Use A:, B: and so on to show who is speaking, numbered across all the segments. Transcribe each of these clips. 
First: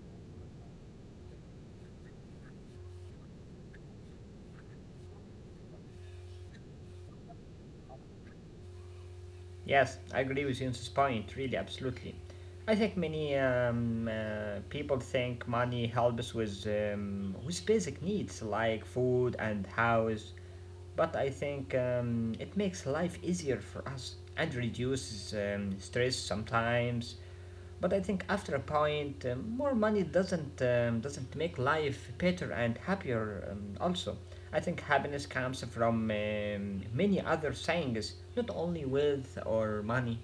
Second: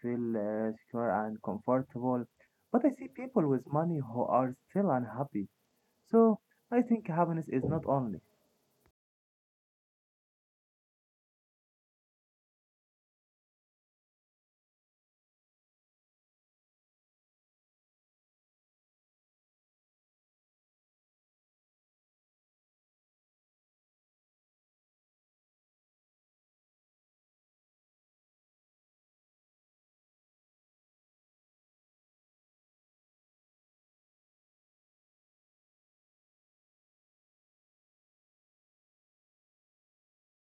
A: feel secure and comfortable. But I see people with money who are still unhappy. So I think happiness is not only.
B: Yes, I agree with you point, really, absolutely. I think many people think money helps with basic needs like food and house, but I think it makes life easier for us and reduces stress sometimes. But I think after a point, more money doesn't make life better and happier. Also, I think happiness comes from many other things, not only wealth or money.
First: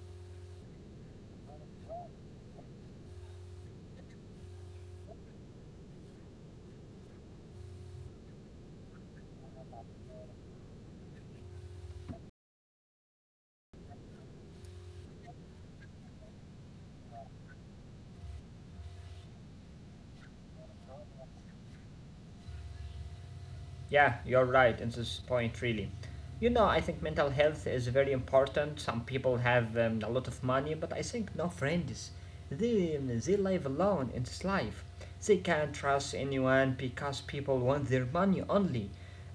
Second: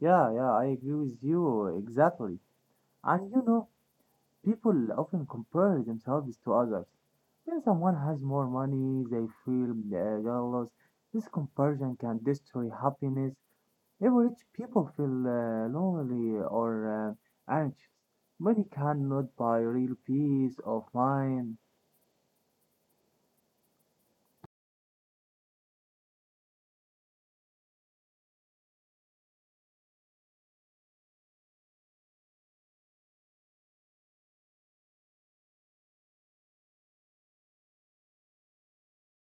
A: Yeah, yeah, I agree with you exactly. And you know, People often compare themselves to others. When someone has more money, they feel jealous. This comparison can destroy happiness. Even rich people feel lonely or anxious. Money cannot buy real peace of mind.
B: Yeah, you're right in this point, really. You know, I think mental health is very important. Some people have a lot of money, but I think no friends. They live alone in this life. They can't trust anyone because people want their money only.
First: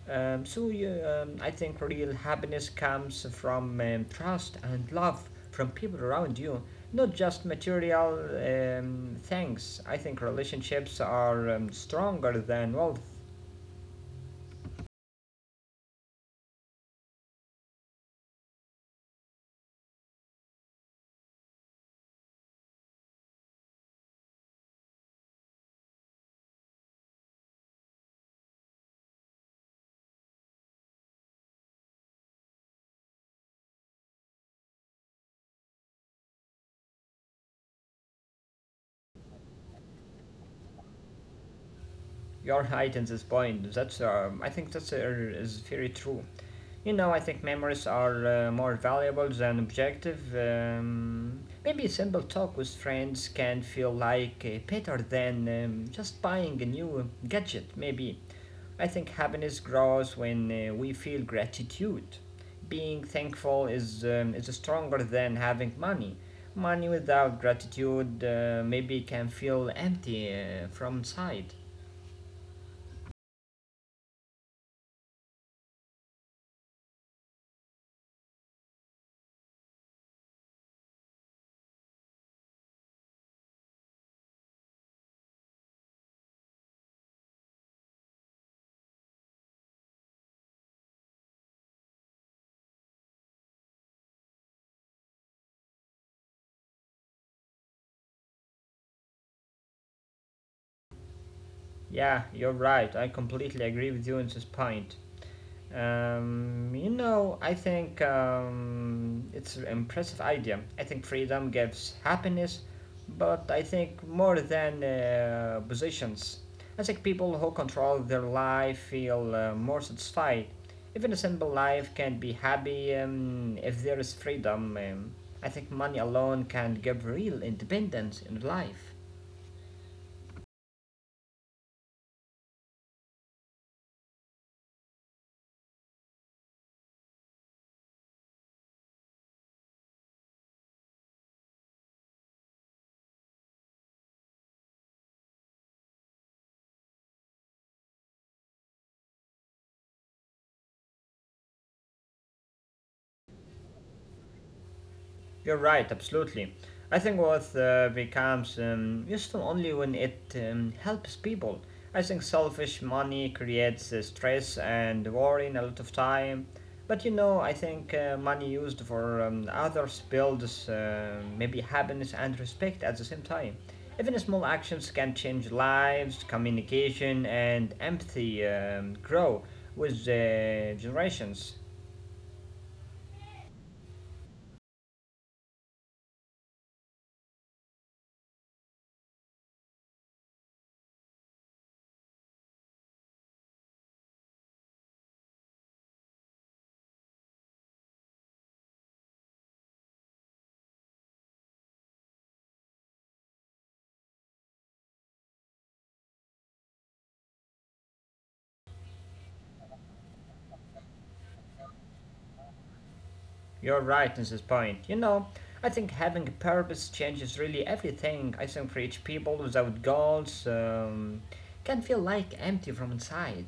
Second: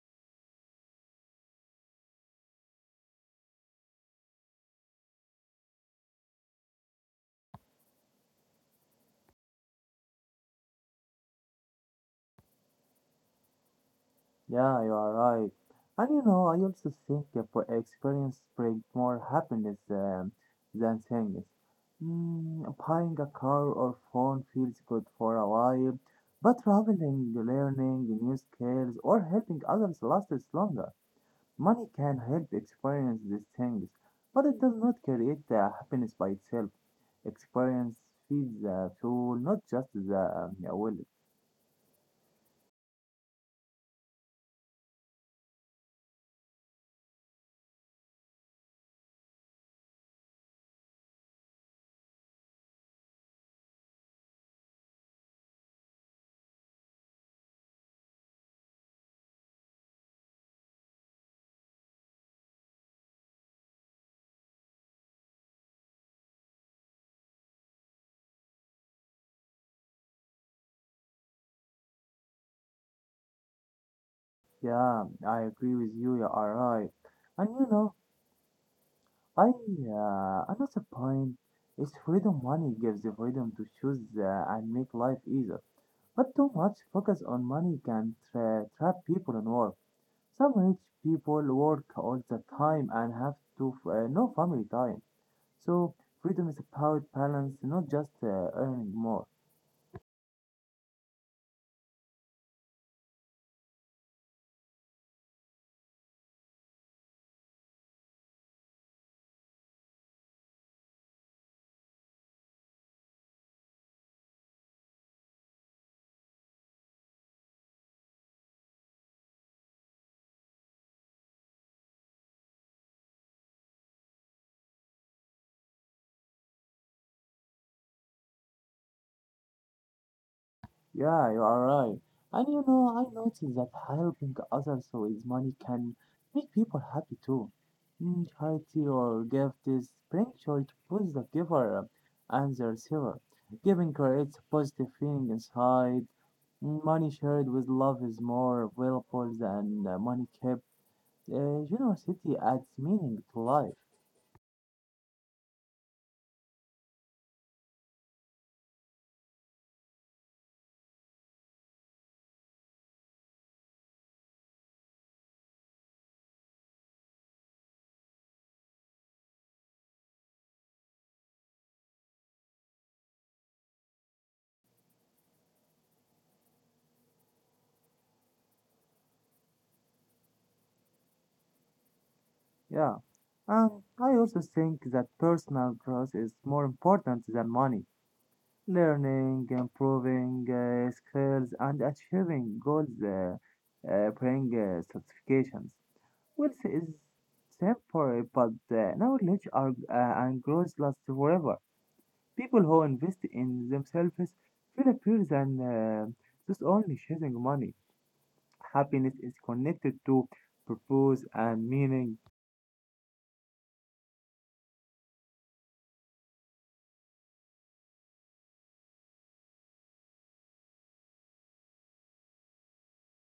B: I think real happiness comes from trust and love from people around you, not just material things. I think relationships are stronger than wealth.
A: Yeah, you are right. And you know, I also think that for experience bring more happiness than things. Mm, buying a car or phone feels good for a while, but traveling, learning new skills, or helping others lasts longer. Money can help experience these things, but it does not create the happiness by itself. Experience feeds the soul, not just the wallet.
B: Your are right this point. That's I think that's is very true. You know, I think memories are more valuable than objective. Maybe a simple talk with friends can feel like better than just buying a new gadget. Maybe I think happiness grows when we feel gratitude. Being thankful is stronger than having money. Money without gratitude maybe can feel empty from inside.
A: Yeah, I agree with you. You are right. And you know, I another point is freedom money gives the freedom to choose and make life easier. But too much focus on money can trap people in work. Some rich people work all the time and have to no family time. So freedom is about balance, not just earning more.
B: Yeah, you're right. I completely agree with you on this point. You know, I think it's an impressive idea. I think freedom gives happiness, but I think more than positions. I think people who control their life feel more satisfied. Even a simple life can be happy if there is freedom. I think money alone can give real independence in life.
A: Yeah, you are right. And you know, I noticed that helping others with money can make people happy too. Mm, charity or gifts bring joy to both the giver and the receiver. Giving creates a positive feeling inside. Mm, money shared with love is more valuable than money kept. Generosity adds meaning to life.
B: You're right, absolutely. I think wealth becomes useful only when it helps people. I think selfish money creates stress and worry in a lot of time. But you know, I think money used for others builds maybe happiness and respect at the same time. Even small actions can change lives, communication, and empathy grow with generations.
A: Yeah. And I also think that personal growth is more important than money. Learning, improving skills, and achieving goals bring satisfactions. Wealth is temporary, but knowledge are, and growth last forever. People who invest in themselves feel better than just only chasing money. Happiness is connected to purpose and meaning.
B: You're right in this point. You know, I think having a purpose changes really everything. I think rich people without goals can feel like empty from inside.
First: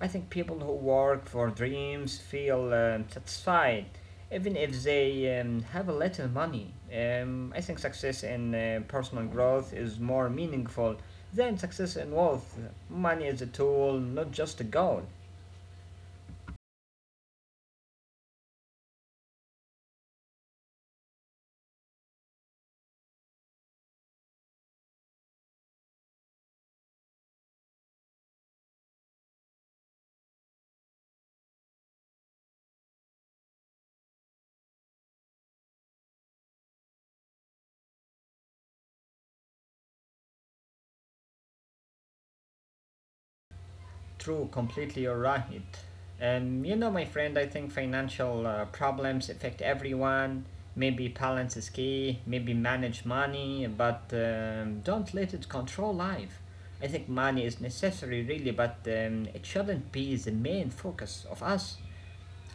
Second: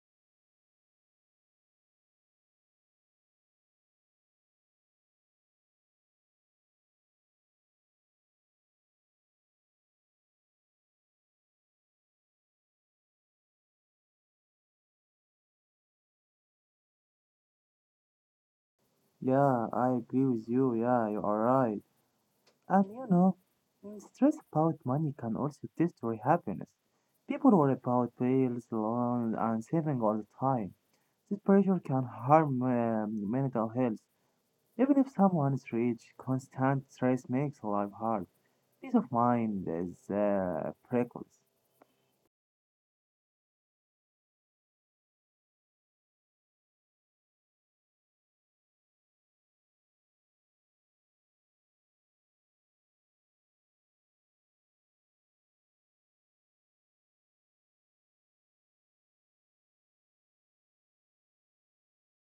B: I think people who work for dreams feel satisfied, even if they have a little money. I think success in personal growth is more meaningful than success in wealth. Money is a tool, not just a goal.
A: Yeah, I agree with you. Yeah, you are right. And you know, mm, stress about money can also destroy happiness. People worry about bills, loans, and saving all the time. This pressure can harm mental health. Even if someone is rich, constant stress makes life hard. Peace of mind is precious.
B: True, completely, you're right. You know, my friend, I think financial problems affect everyone. Maybe balance is key, maybe manage money, but don't let it control life. I think money is necessary, really, but it shouldn't be the main focus of us.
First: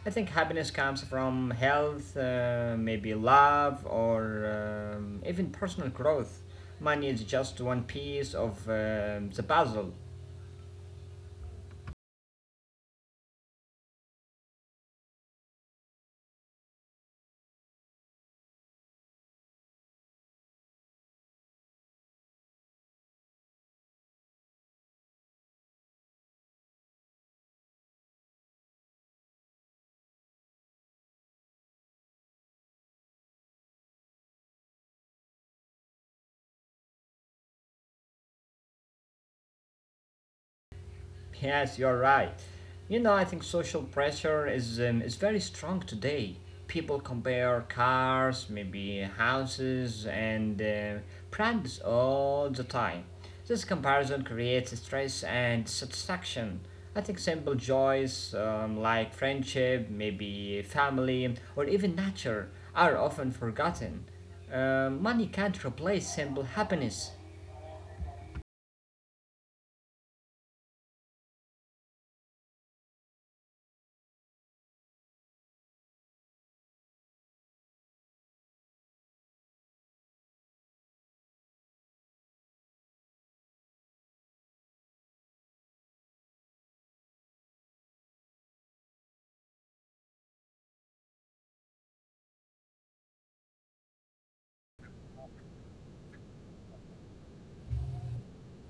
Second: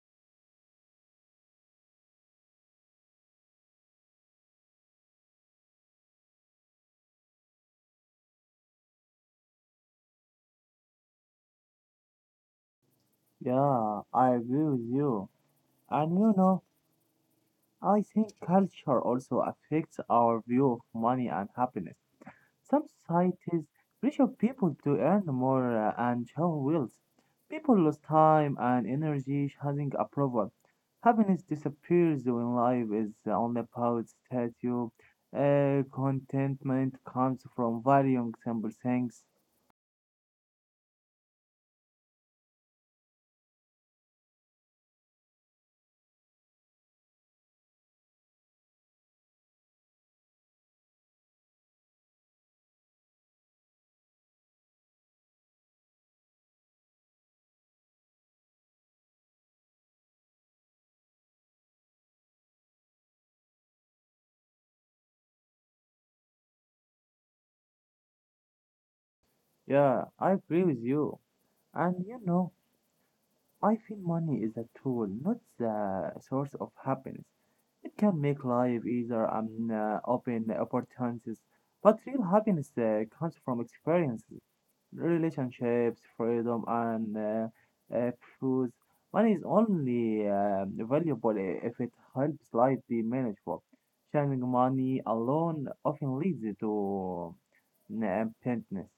B: I think happiness comes from health, maybe love, or even personal growth. Money is just one piece of the puzzle.
A: Yeah, I agree with you. And you know, I think culture also affects our view of money and happiness. Some societies pressure people to earn more and show wealth. People lose time and energy chasing approval. Happiness disappears when life is only about status. Contentment comes from varying simple things.
B: Yes, you're right. You know, I think social pressure is very strong today. People compare cars, maybe houses, and brands all the time. This comparison creates stress and satisfaction. I think simple joys like friendship, maybe family, or even nature are often forgotten. Money can't replace simple happiness.
A: Yeah, I agree with you. And you know, I feel money is a tool, not the source of happiness. It can make life easier and open opportunities, but real happiness comes from experiences, relationships, freedom, and uh, uh, truth. Money is only valuable if it helps life be manageable. Sharing money alone often leads to emptiness.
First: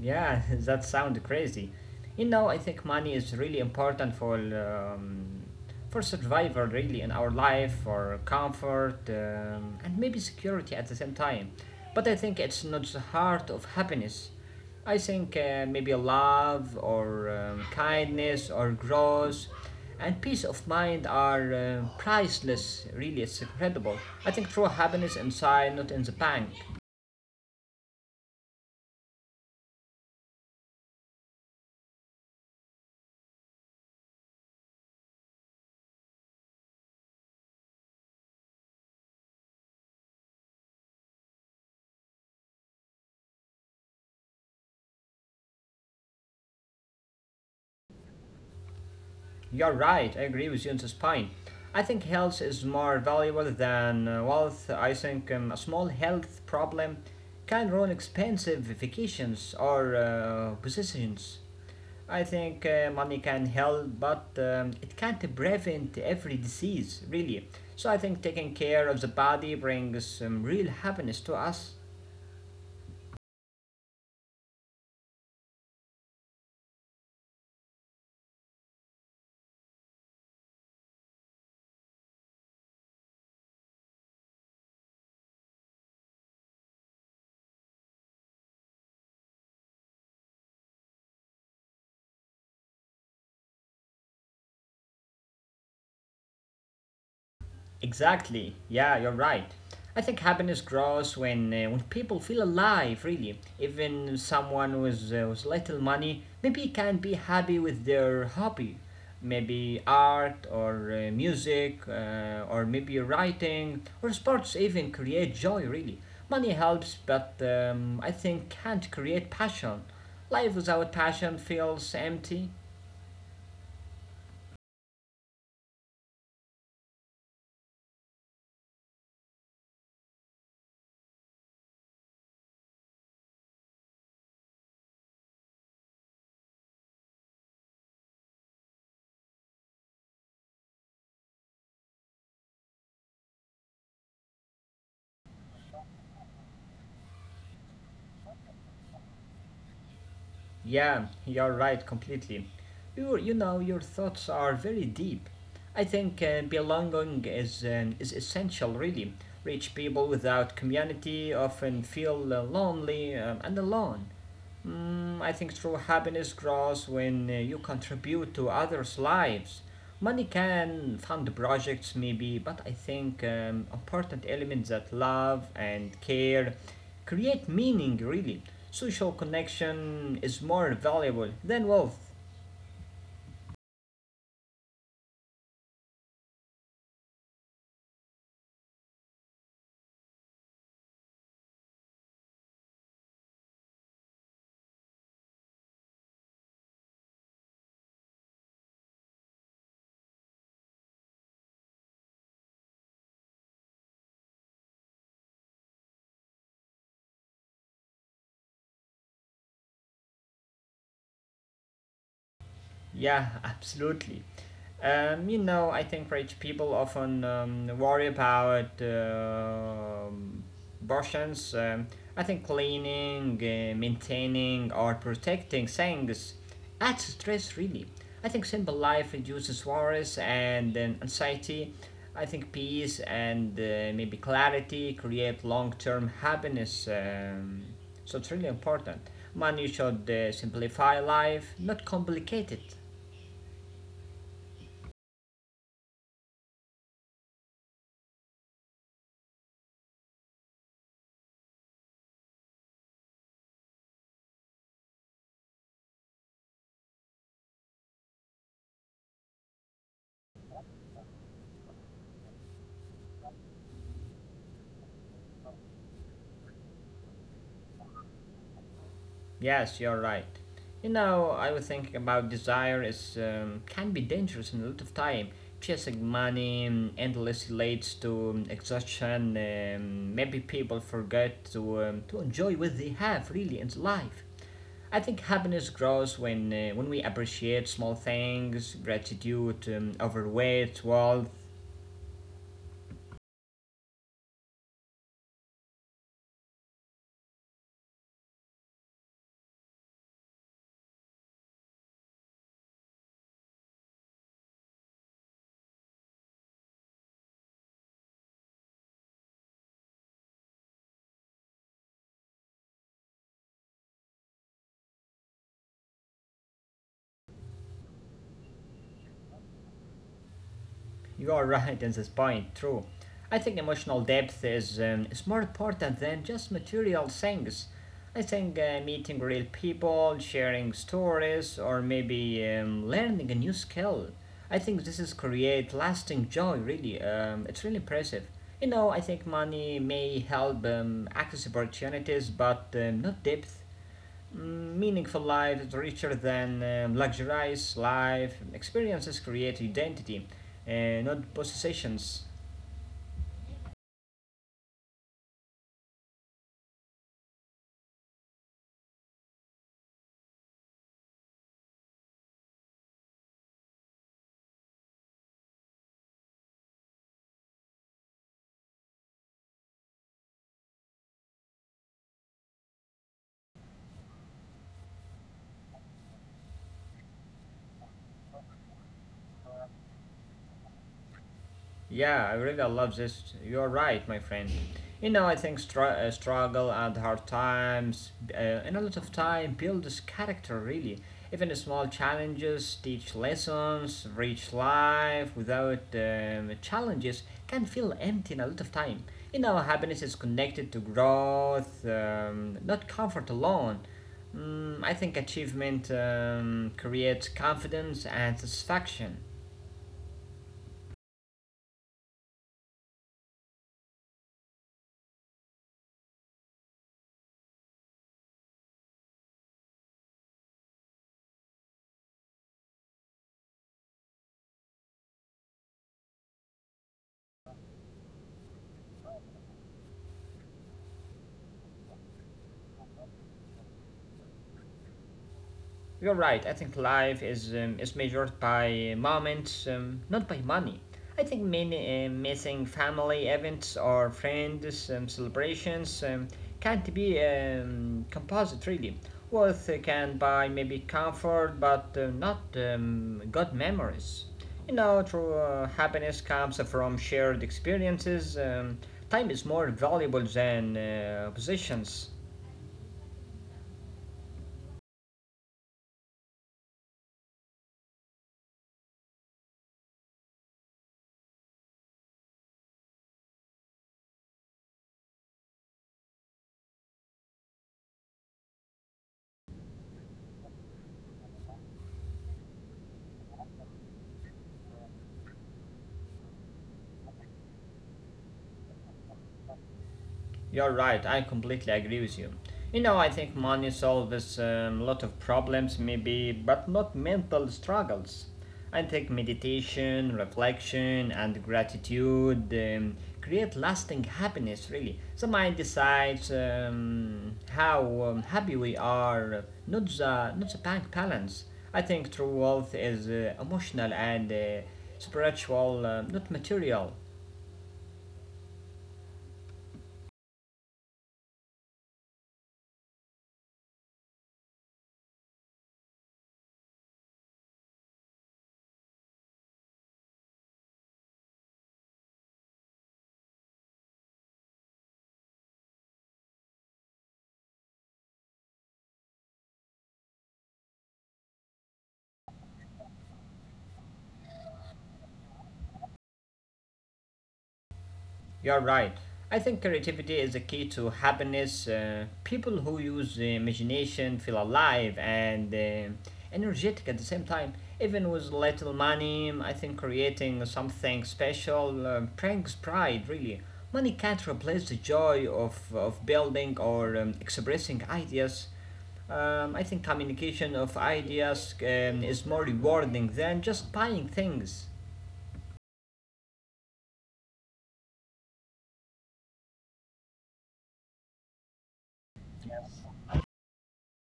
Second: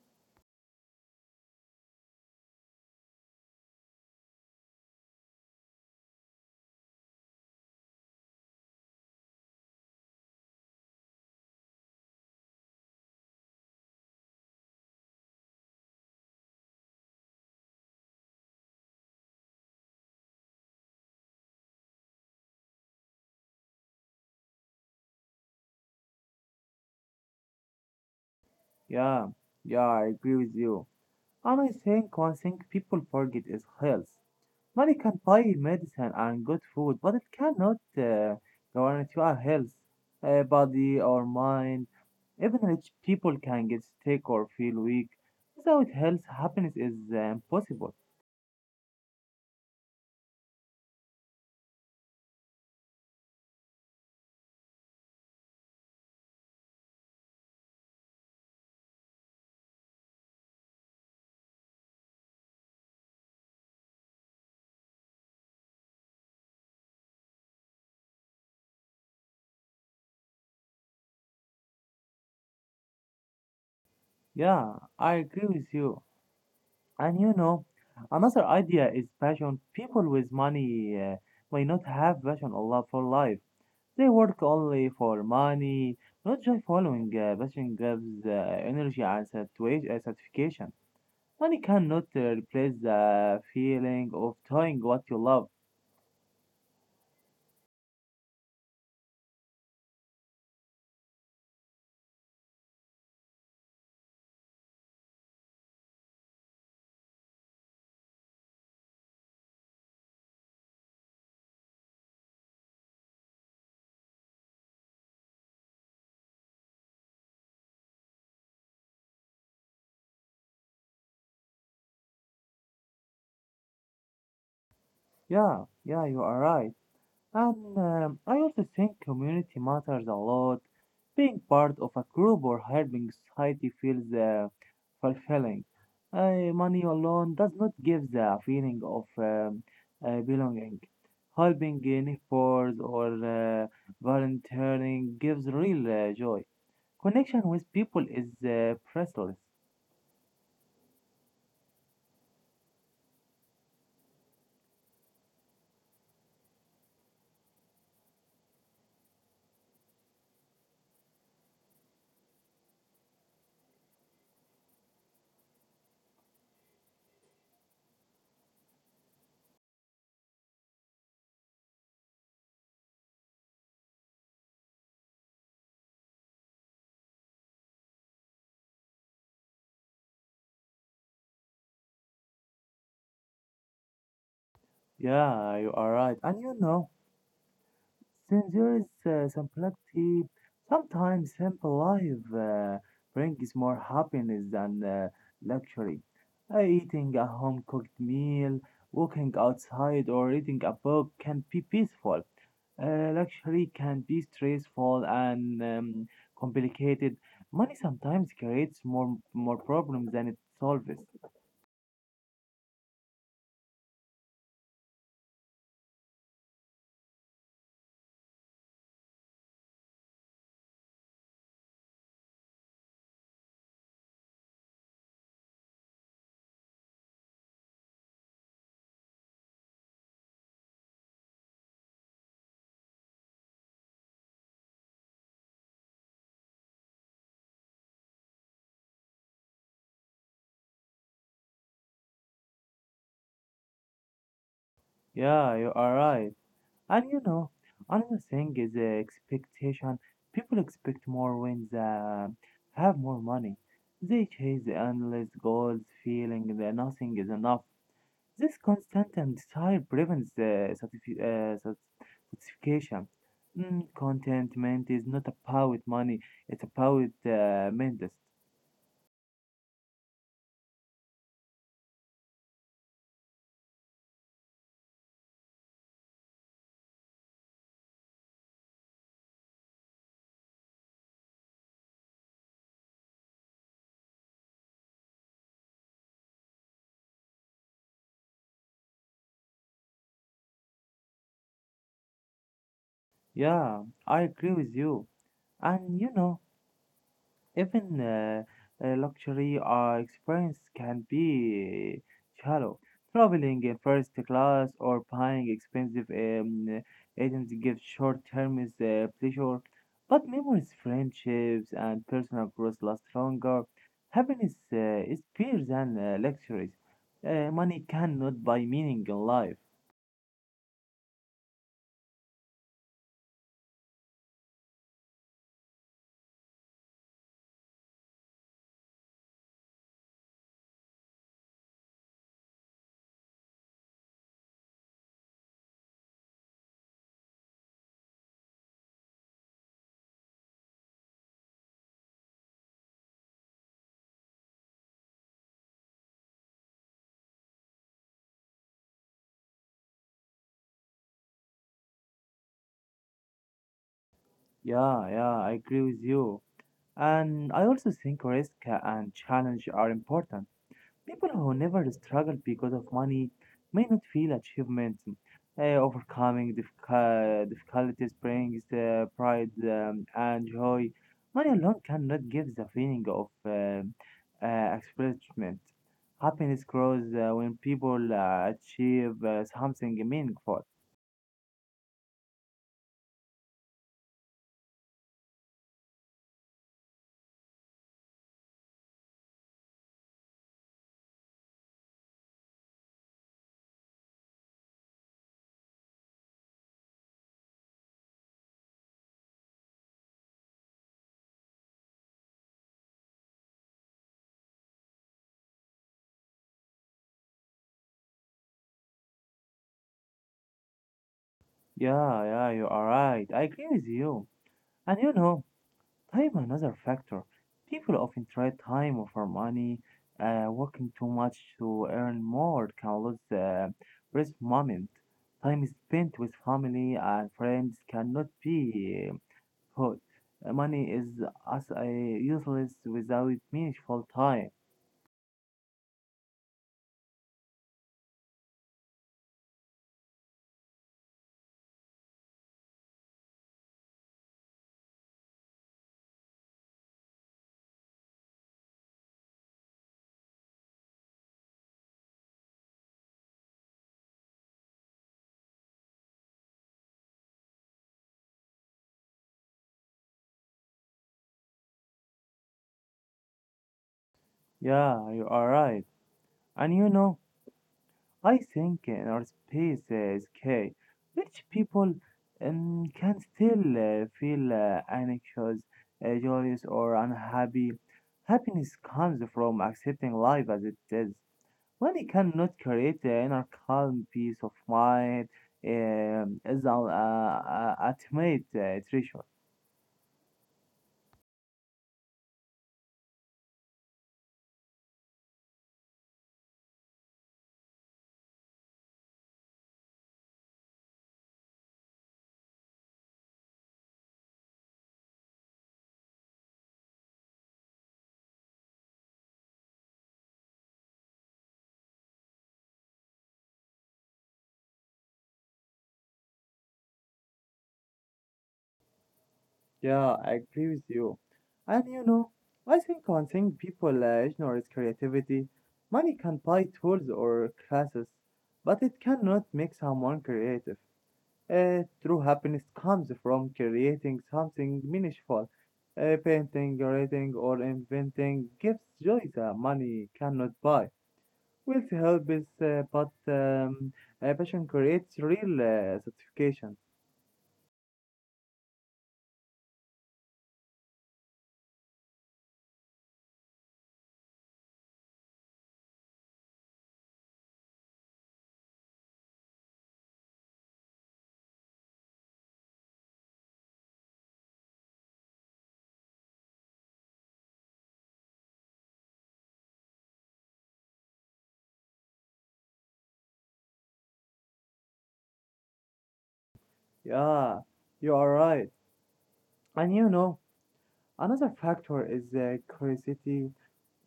B: Yeah, that sounds crazy. You know, I think money is really important for survival, really, in our life, for comfort, and maybe security at the same time. But I think it's not the heart of happiness. I think maybe love or kindness or growth and peace of mind are priceless. Really, it's incredible. I think true happiness inside, not in the bank.
A: Yeah, yeah, I agree with you. And I think one thing people forget is health. Money can buy medicine and good food, but it cannot guarantee our health, body or mind. Even rich people can get sick or feel weak. Without health, happiness is impossible.
B: You're right, I agree with you on this point. I think health is more valuable than wealth. I think a small health problem can ruin expensive vacations or positions. I think money can help, but it can't prevent every disease, really. So I think taking care of the body brings real happiness to us.
A: Yeah, I agree with you. And you know, another idea is passion. People with money may not have passion or love for life. They work only for money, not just following passion gives energy and satisfaction. Money cannot replace the feeling of doing what you love.
B: Exactly. Yeah, you're right. I think happiness grows when people feel alive. Really, even someone with little money maybe can be happy with their hobby, maybe art or music or maybe writing or sports. Even create joy. Really, money helps, but I think can't create passion. Life without passion feels empty.
A: Yeah, yeah, you are right. And I also think community matters a lot. Being part of a group or helping society feels fulfilling. Money alone does not give the feeling of belonging. Helping neighbors or uh, volunteering gives real joy. Connection with people is priceless.
B: Yeah, you're right completely. You know, your thoughts are very deep. I think belonging is essential, really. Rich people without community often feel lonely and alone. Mm, I think true happiness grows when you contribute to others' lives. Money can fund projects, maybe, but I think important elements that love and care create meaning really. Social connection is more valuable than wealth.
A: Yeah, you are right. And you know, since there is some simplicity, sometimes simple life brings more happiness than luxury. Eating a home cooked meal, walking outside, or reading a book can be peaceful. Luxury can be stressful and complicated. Money sometimes creates more problems than it solves.
B: Yeah, absolutely. You know, I think rich people often worry about abortions. I think cleaning, maintaining, or protecting things adds stress, really. I think simple life reduces worries and anxiety. I think peace and maybe clarity create long term happiness. So it's really important. Money should simplify life, not complicate it.
A: Yeah, you are right. And you know, another thing is expectation. People expect more when they have more money. They chase the endless goals, feeling that nothing is enough. This constant and desire prevents the satisfaction. Mm, contentment is not about money, it's about mindset.
B: Yes, you're right. You know, I was thinking about desire is can be dangerous in a lot of time. Chasing money endlessly leads to exhaustion. Maybe people forget to enjoy what they have really in life. I think happiness grows when we appreciate small things, gratitude, overweight, wealth,
A: Yeah, I agree with you. And you know, even luxury experience can be shallow. Traveling in first class or buying expensive items gives short-term is, pleasure, but memories, friendships, and personal growth last longer. Happiness is better than luxuries. Money cannot buy meaning in life.
B: You are right at this point, true. I think emotional depth is more important than just material things. I think meeting real people, sharing stories, or maybe learning a new skill. I think this is create lasting joy. Really, it's really impressive. You know, I think money may help access opportunities, but not depth. Mm, meaningful life is richer than luxurious life. Experiences create identity, not possessions.
A: Yeah, yeah, I agree with you. And I also think risk and challenge are important. People who never struggle because of money may not feel achievement. Overcoming difficulties brings pride and joy. Money alone cannot give the feeling of accomplishment. Happiness grows when people achieve something meaningful.
B: Yeah, I really love this. You're right, my friend. You know, I think struggle and hard times, and a lot of time builds character really. Even small challenges teach lessons, rich life without challenges can feel empty in a lot of time. You know, happiness is connected to growth, not comfort alone. Mm, I think achievement creates confidence and satisfaction.
A: Yeah, yeah, you are right. I agree with you. And you know, time another factor. People often trade time over money. Working too much to earn more can lose the rest moment. Time spent with family and friends cannot be put. Money is as useless without meaningful time.
B: You're right. I think life is measured by moments, not by money. I think many missing family events or friends celebrations can't be composite really. Wealth can buy maybe comfort, but not good memories. You know, true happiness comes from shared experiences. Time is more valuable than possessions.
A: Yeah, you are right. And you know, I think our space is key. Rich people can still feel anxious, joyous, or unhappy. Happiness comes from accepting life as it is. Money cannot create an inner calm, peace of mind, is an ultimate treasure.
B: You're right, I completely agree with you. You know, I think money solves a lot of problems, maybe, but not mental struggles. I think meditation, reflection, and gratitude create lasting happiness, really. The mind decides how happy we are, not the bank balance. I think true wealth is emotional and spiritual, not material.
A: Yeah, I agree with you. And you know, I think one thing people ignore is creativity. Money can buy tools or classes, but it cannot make someone creative. True happiness comes from creating something meaningful. Painting, writing, or inventing gives joy that money cannot buy. Wealth helps, but passion creates real satisfaction.
B: You're right. I think creativity is a key to happiness. People who use the imagination feel alive and energetic at the same time. Even with little money, I think creating something special brings pride, really. Money can't replace the joy of building or expressing ideas. I think communication of ideas is more rewarding than just buying things.
A: Yeah, you are right. And you know, another factor is curiosity.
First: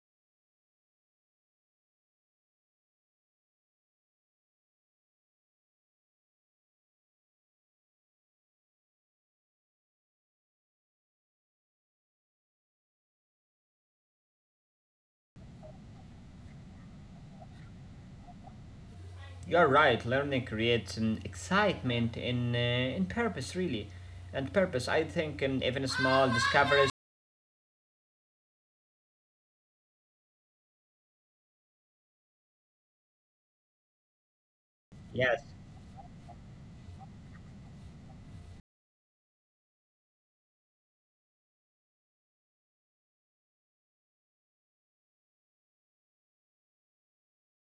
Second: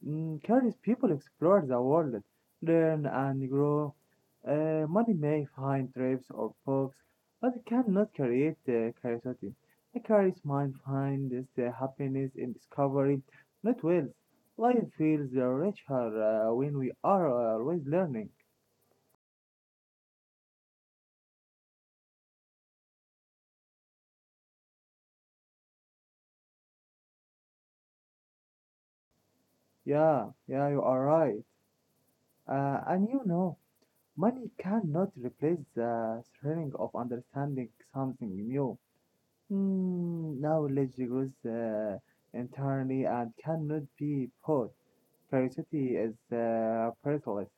A: Mm, curious people explore the world, learn and grow. Money may find trips or books, but it cannot create curiosity. A curious mind finds happiness in discovery, not wealth. Life feels richer when we are always learning.
B: You're right. Learning creates an excitement in purpose, really, and purpose. I think, in even small discoveries.
A: Yeah, yeah, you are right. And you know, money cannot
B: Yes,
A: replace the thrilling of understanding something new. Mm, knowledge grows internally and cannot be bought. Curiosity is priceless.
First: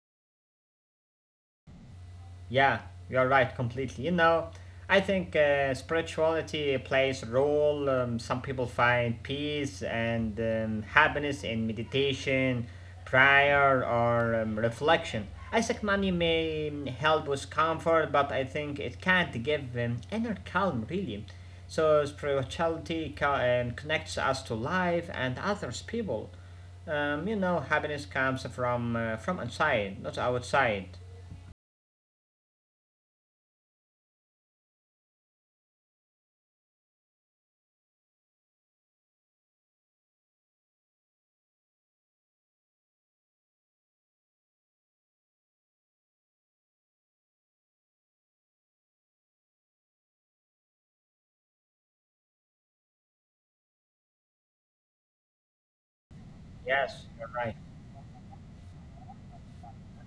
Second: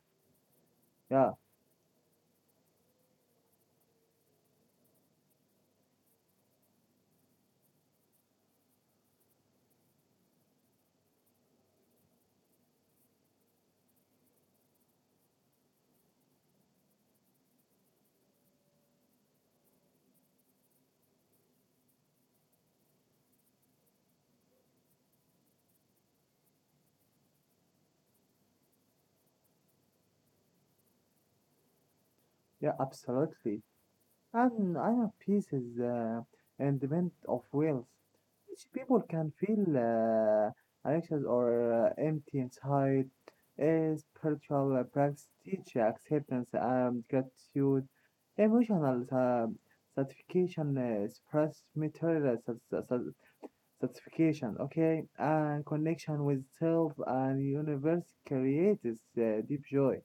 A: Yeah,
B: yeah, you're right completely. You know, I think spirituality plays a role. Some people find peace and happiness in meditation, prayer, or reflection. I think money may help with comfort, but I think it can't give inner calm really. So spirituality connects us to life and others people. You know, happiness comes from inside, not outside.
A: yeah, absolutely. And I have peace is independent of wills, which people can feel anxious or empty inside. A spiritual practice teach acceptance and gratitude, emotional satisfaction, express material satisfaction, okay, and connection with self
B: Yes, you're
A: and
B: right.
A: universe creates deep joy.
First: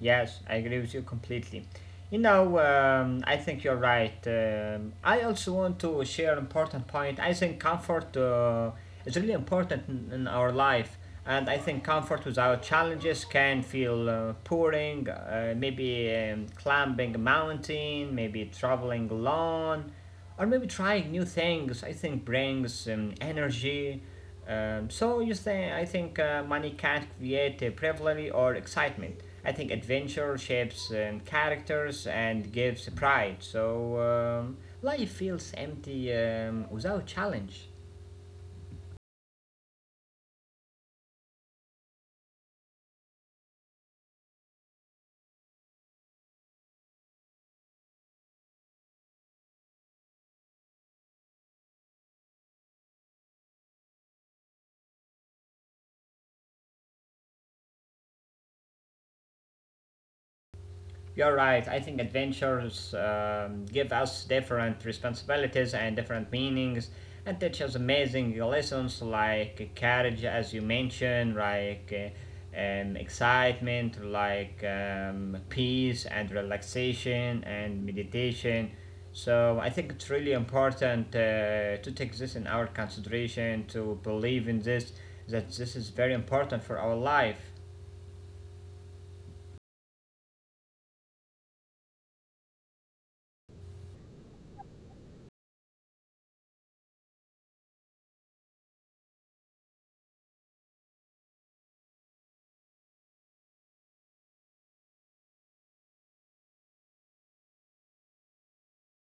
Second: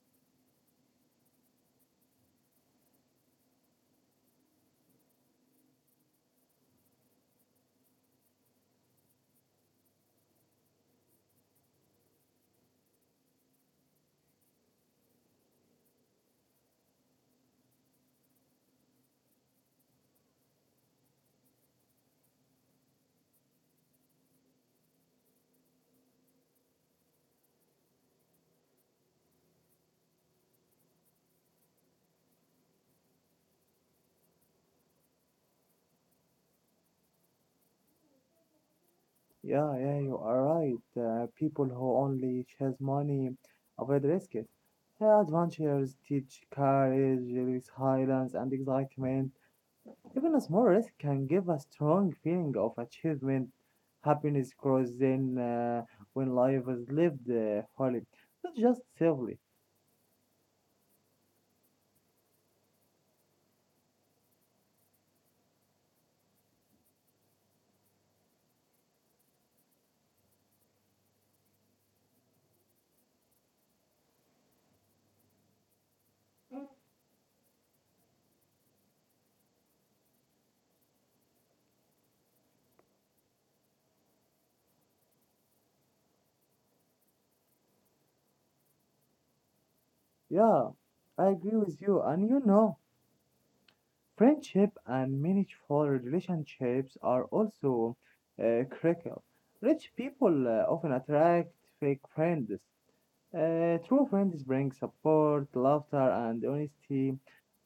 B: Yes, I agree with you completely. You know, I think you're right. I also want to share an important point. I think comfort is really important in our life, and I think comfort without challenges can feel pouring, maybe climbing a mountain, maybe traveling alone, or maybe trying new things. I think brings energy so you say I think money can't create bravery or excitement. I think adventure shapes characters and gives pride. So life feels empty without challenge.
A: Yeah, yeah, you are right. People who only chase money avoid risk it. Yeah, adventures teach courage, silence, and excitement. Even a small risk can give a strong feeling of achievement. Happiness grows then when life is lived fully, not just safely.
B: You're right. I think adventures give us different responsibilities and different meanings and teach us amazing lessons like courage, as you mentioned, like excitement, like peace and relaxation and meditation. So I think it's really important to take this in our consideration, to believe in this, that this is very important for our life.
A: Yeah, I agree with you, and you know. Friendship and meaningful relationships are also critical. Rich people often attract fake friends. True friends bring support, laughter, and honesty.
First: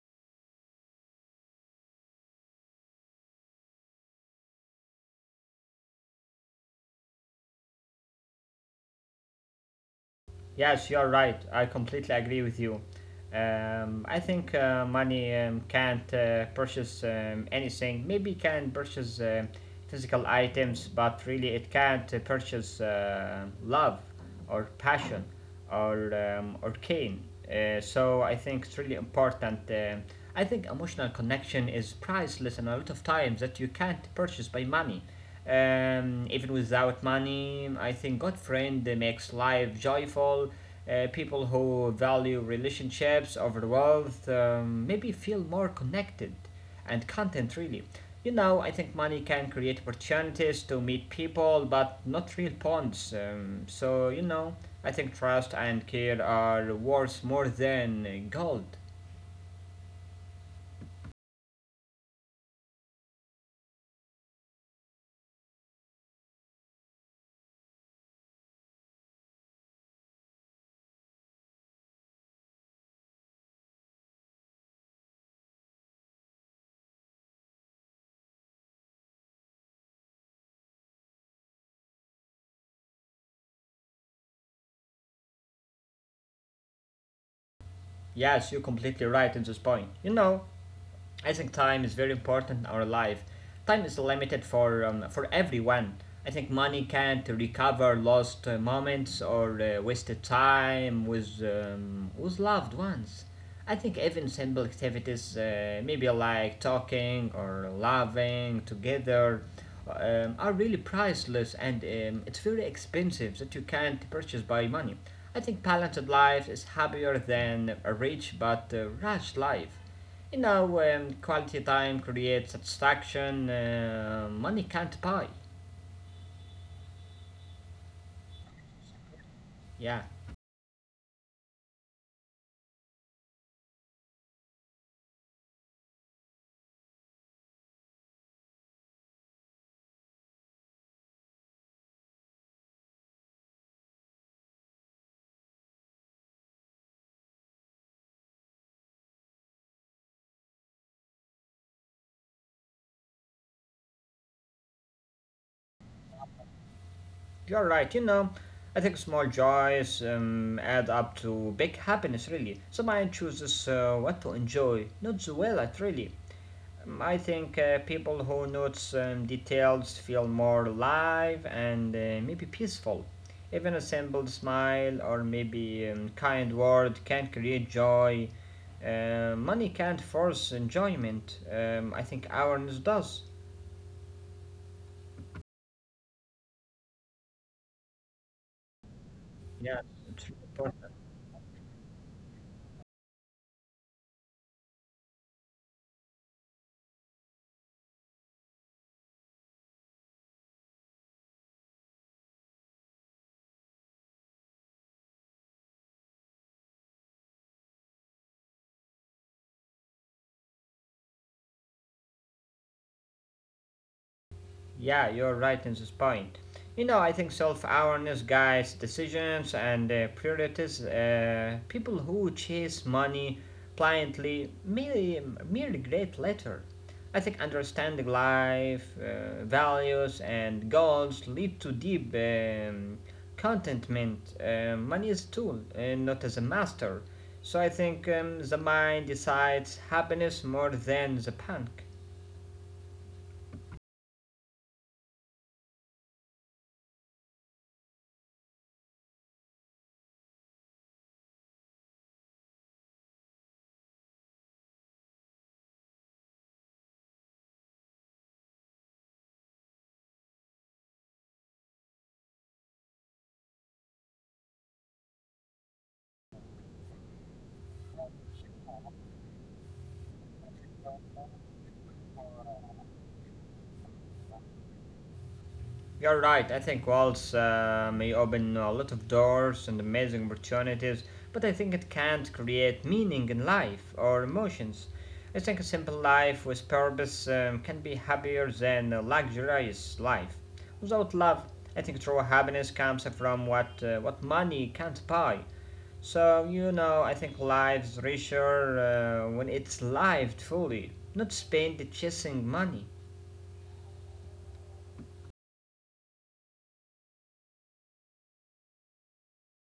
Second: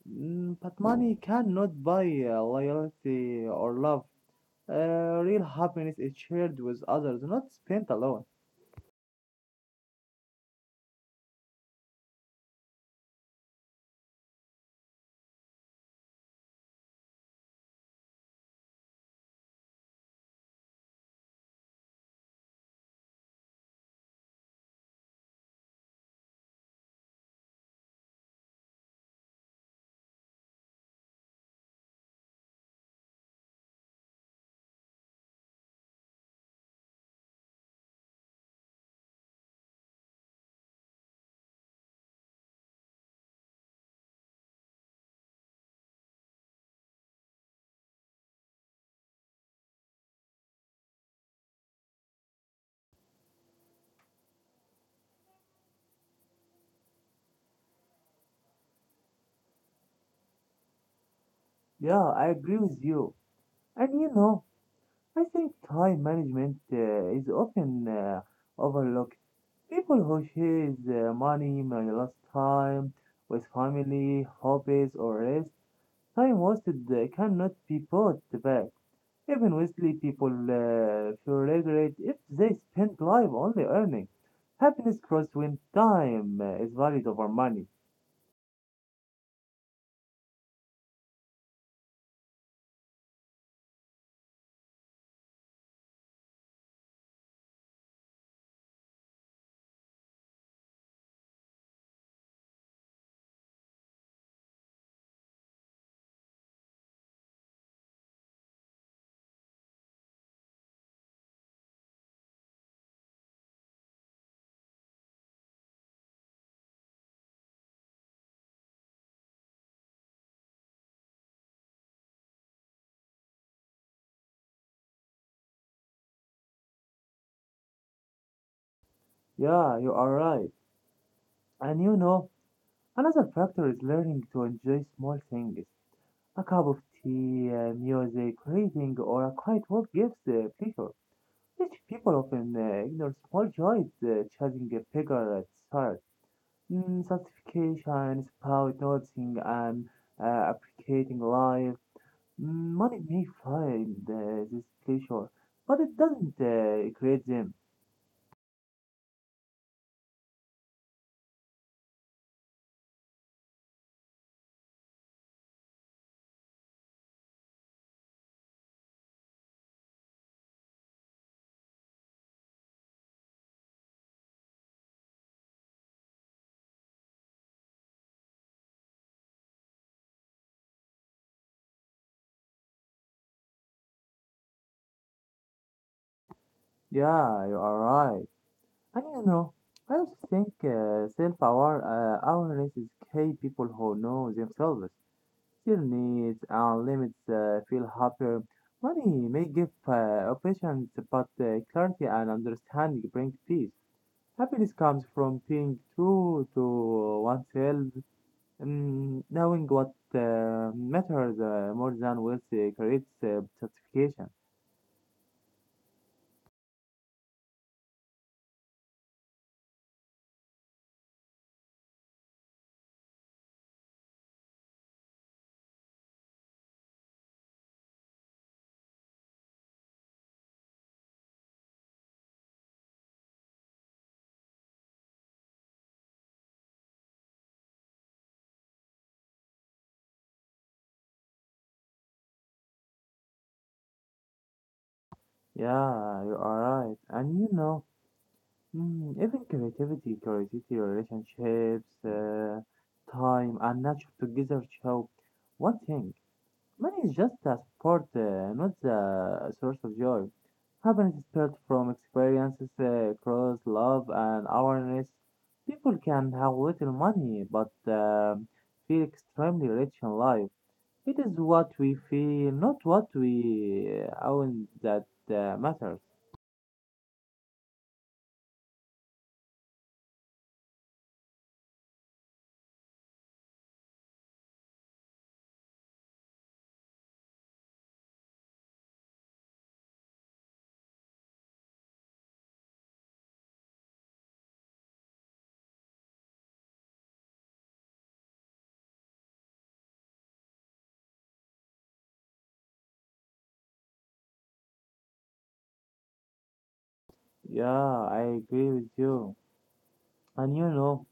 A: Mm, but money cannot buy loyalty or love. Real happiness is shared with others, not spent alone.
B: Yes, you're right. I completely agree with you. I think money can't purchase anything. Maybe it can purchase physical items, but really it can't purchase love or passion or cane. So I think it's really important. I think emotional connection is priceless, and a lot of times that you can't purchase by money. Even without money, I think good friend makes life joyful. People who value relationships over wealth maybe feel more connected and content really. You know, I think money can create opportunities to meet people, but not real bonds. So you know, I think trust and care are worth more than gold.
A: Yeah, I agree with you. And you know, I think time management is often overlooked. People who share their money, may lost time with family, hobbies, or rest, time wasted cannot be bought back. Even wealthy people feel regret if they spend life only earning. Happiness grows when time is valued over money.
B: Yes, you're completely right in this point. You know, I think time is very important in our life. Time is limited for everyone. I think money can't recover lost moments or wasted time with loved ones. I think even simple activities, maybe like talking or laughing together, are really priceless and it's very expensive that you can't purchase by money. I think balanced life is happier than a rich but rushed life. You know, quality time creates satisfaction money can't buy.
A: Yeah, you are right.
B: Yeah,
A: And you know, another factor is learning to enjoy small things. A cup of tea, music, reading, or a quiet walk gives pleasure. Rich people often ignore small joys, chasing a bigger start. Mm, satisfaction, is about noticing and appreciating life. Mm, money may find this pleasure, but it doesn't create them.
B: you're right. You know, I think small joys add up to big happiness, really. So mine chooses what to enjoy, not the well at really. I think people who notes details feel more alive and maybe peaceful. Even a simple smile or maybe kind word can create joy. Money can't force enjoyment. I think awareness does.
A: Yeah, you are right. And you know, I also think
B: Yeah, it's really important.
A: self-awareness is key. People who know themselves still needs and limits feel happier. Money may give options, but clarity and understanding bring peace. Happiness comes from being true to oneself, mm, knowing what matters more than wealth creates satisfaction.
B: Yeah, you're right in this point. You know, I think self awareness guides decisions and priorities. People who chase money blindly merely regret later. I think understanding life, values, and goals lead to deep contentment. Money is a tool, and not as a master. So I think the mind decides happiness more than the bank.
A: Yeah, you are right. And you know, mm, even creativity, curiosity, relationships, time, and nature together show one thing. Money is just a support, not the source of joy. Happiness is built from experiences, across love and awareness. People can have little money but feel extremely rich in life. It is what we feel, not what we own, that matters.
B: You're right. I think walls may open a lot of doors and amazing opportunities, but I think it can't create meaning in life or emotions. I think a simple life with purpose can be happier than a luxurious life. Without love, I think true happiness comes from what money can't buy. So you know, I think life's richer when it's lived fully, not spent chasing money.
A: Yeah, I agree with you. And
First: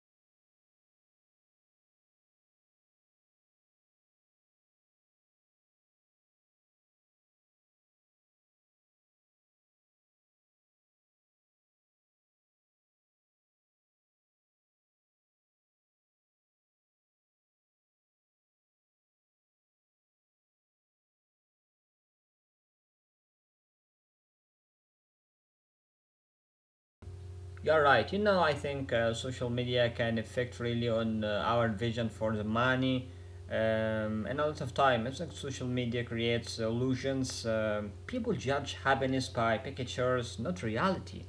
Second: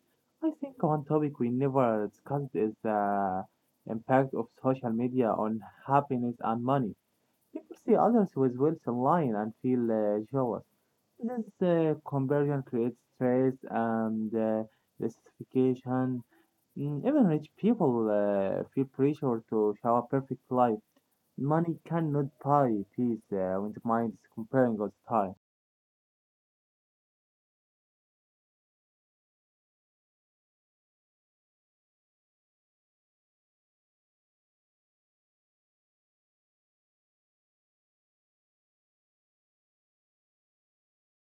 A: I think one topic we never discussed is the impact of social media on happiness and money. People see others with wealth online and feel jealous. This comparison creates stress and justification. Even rich people feel pressure to show a perfect life. Money cannot buy peace when the mind is comparing all the time.
B: You're right. You know, I think social media can affect really on our vision for the money. And a lot of time, it's like social media creates illusions. People judge happiness by pictures, not reality.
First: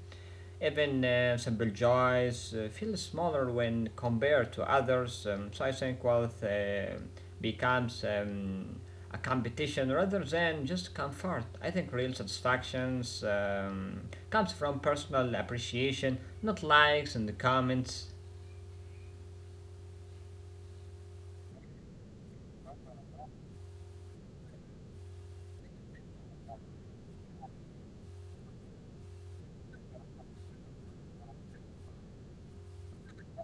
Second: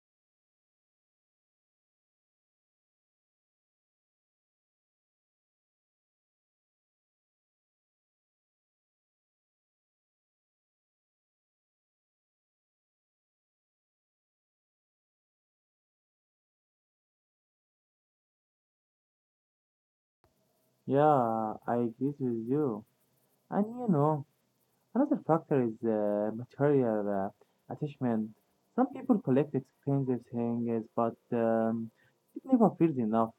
B: Even simple joys feel smaller when compared to others. So I think wealth becomes a competition rather than just comfort. I think real satisfactions comes from personal appreciation, not likes and comments.
A: Yeah, I agree with you. And another factor is material attachment. Some people collect expensive things, but it never feels enough.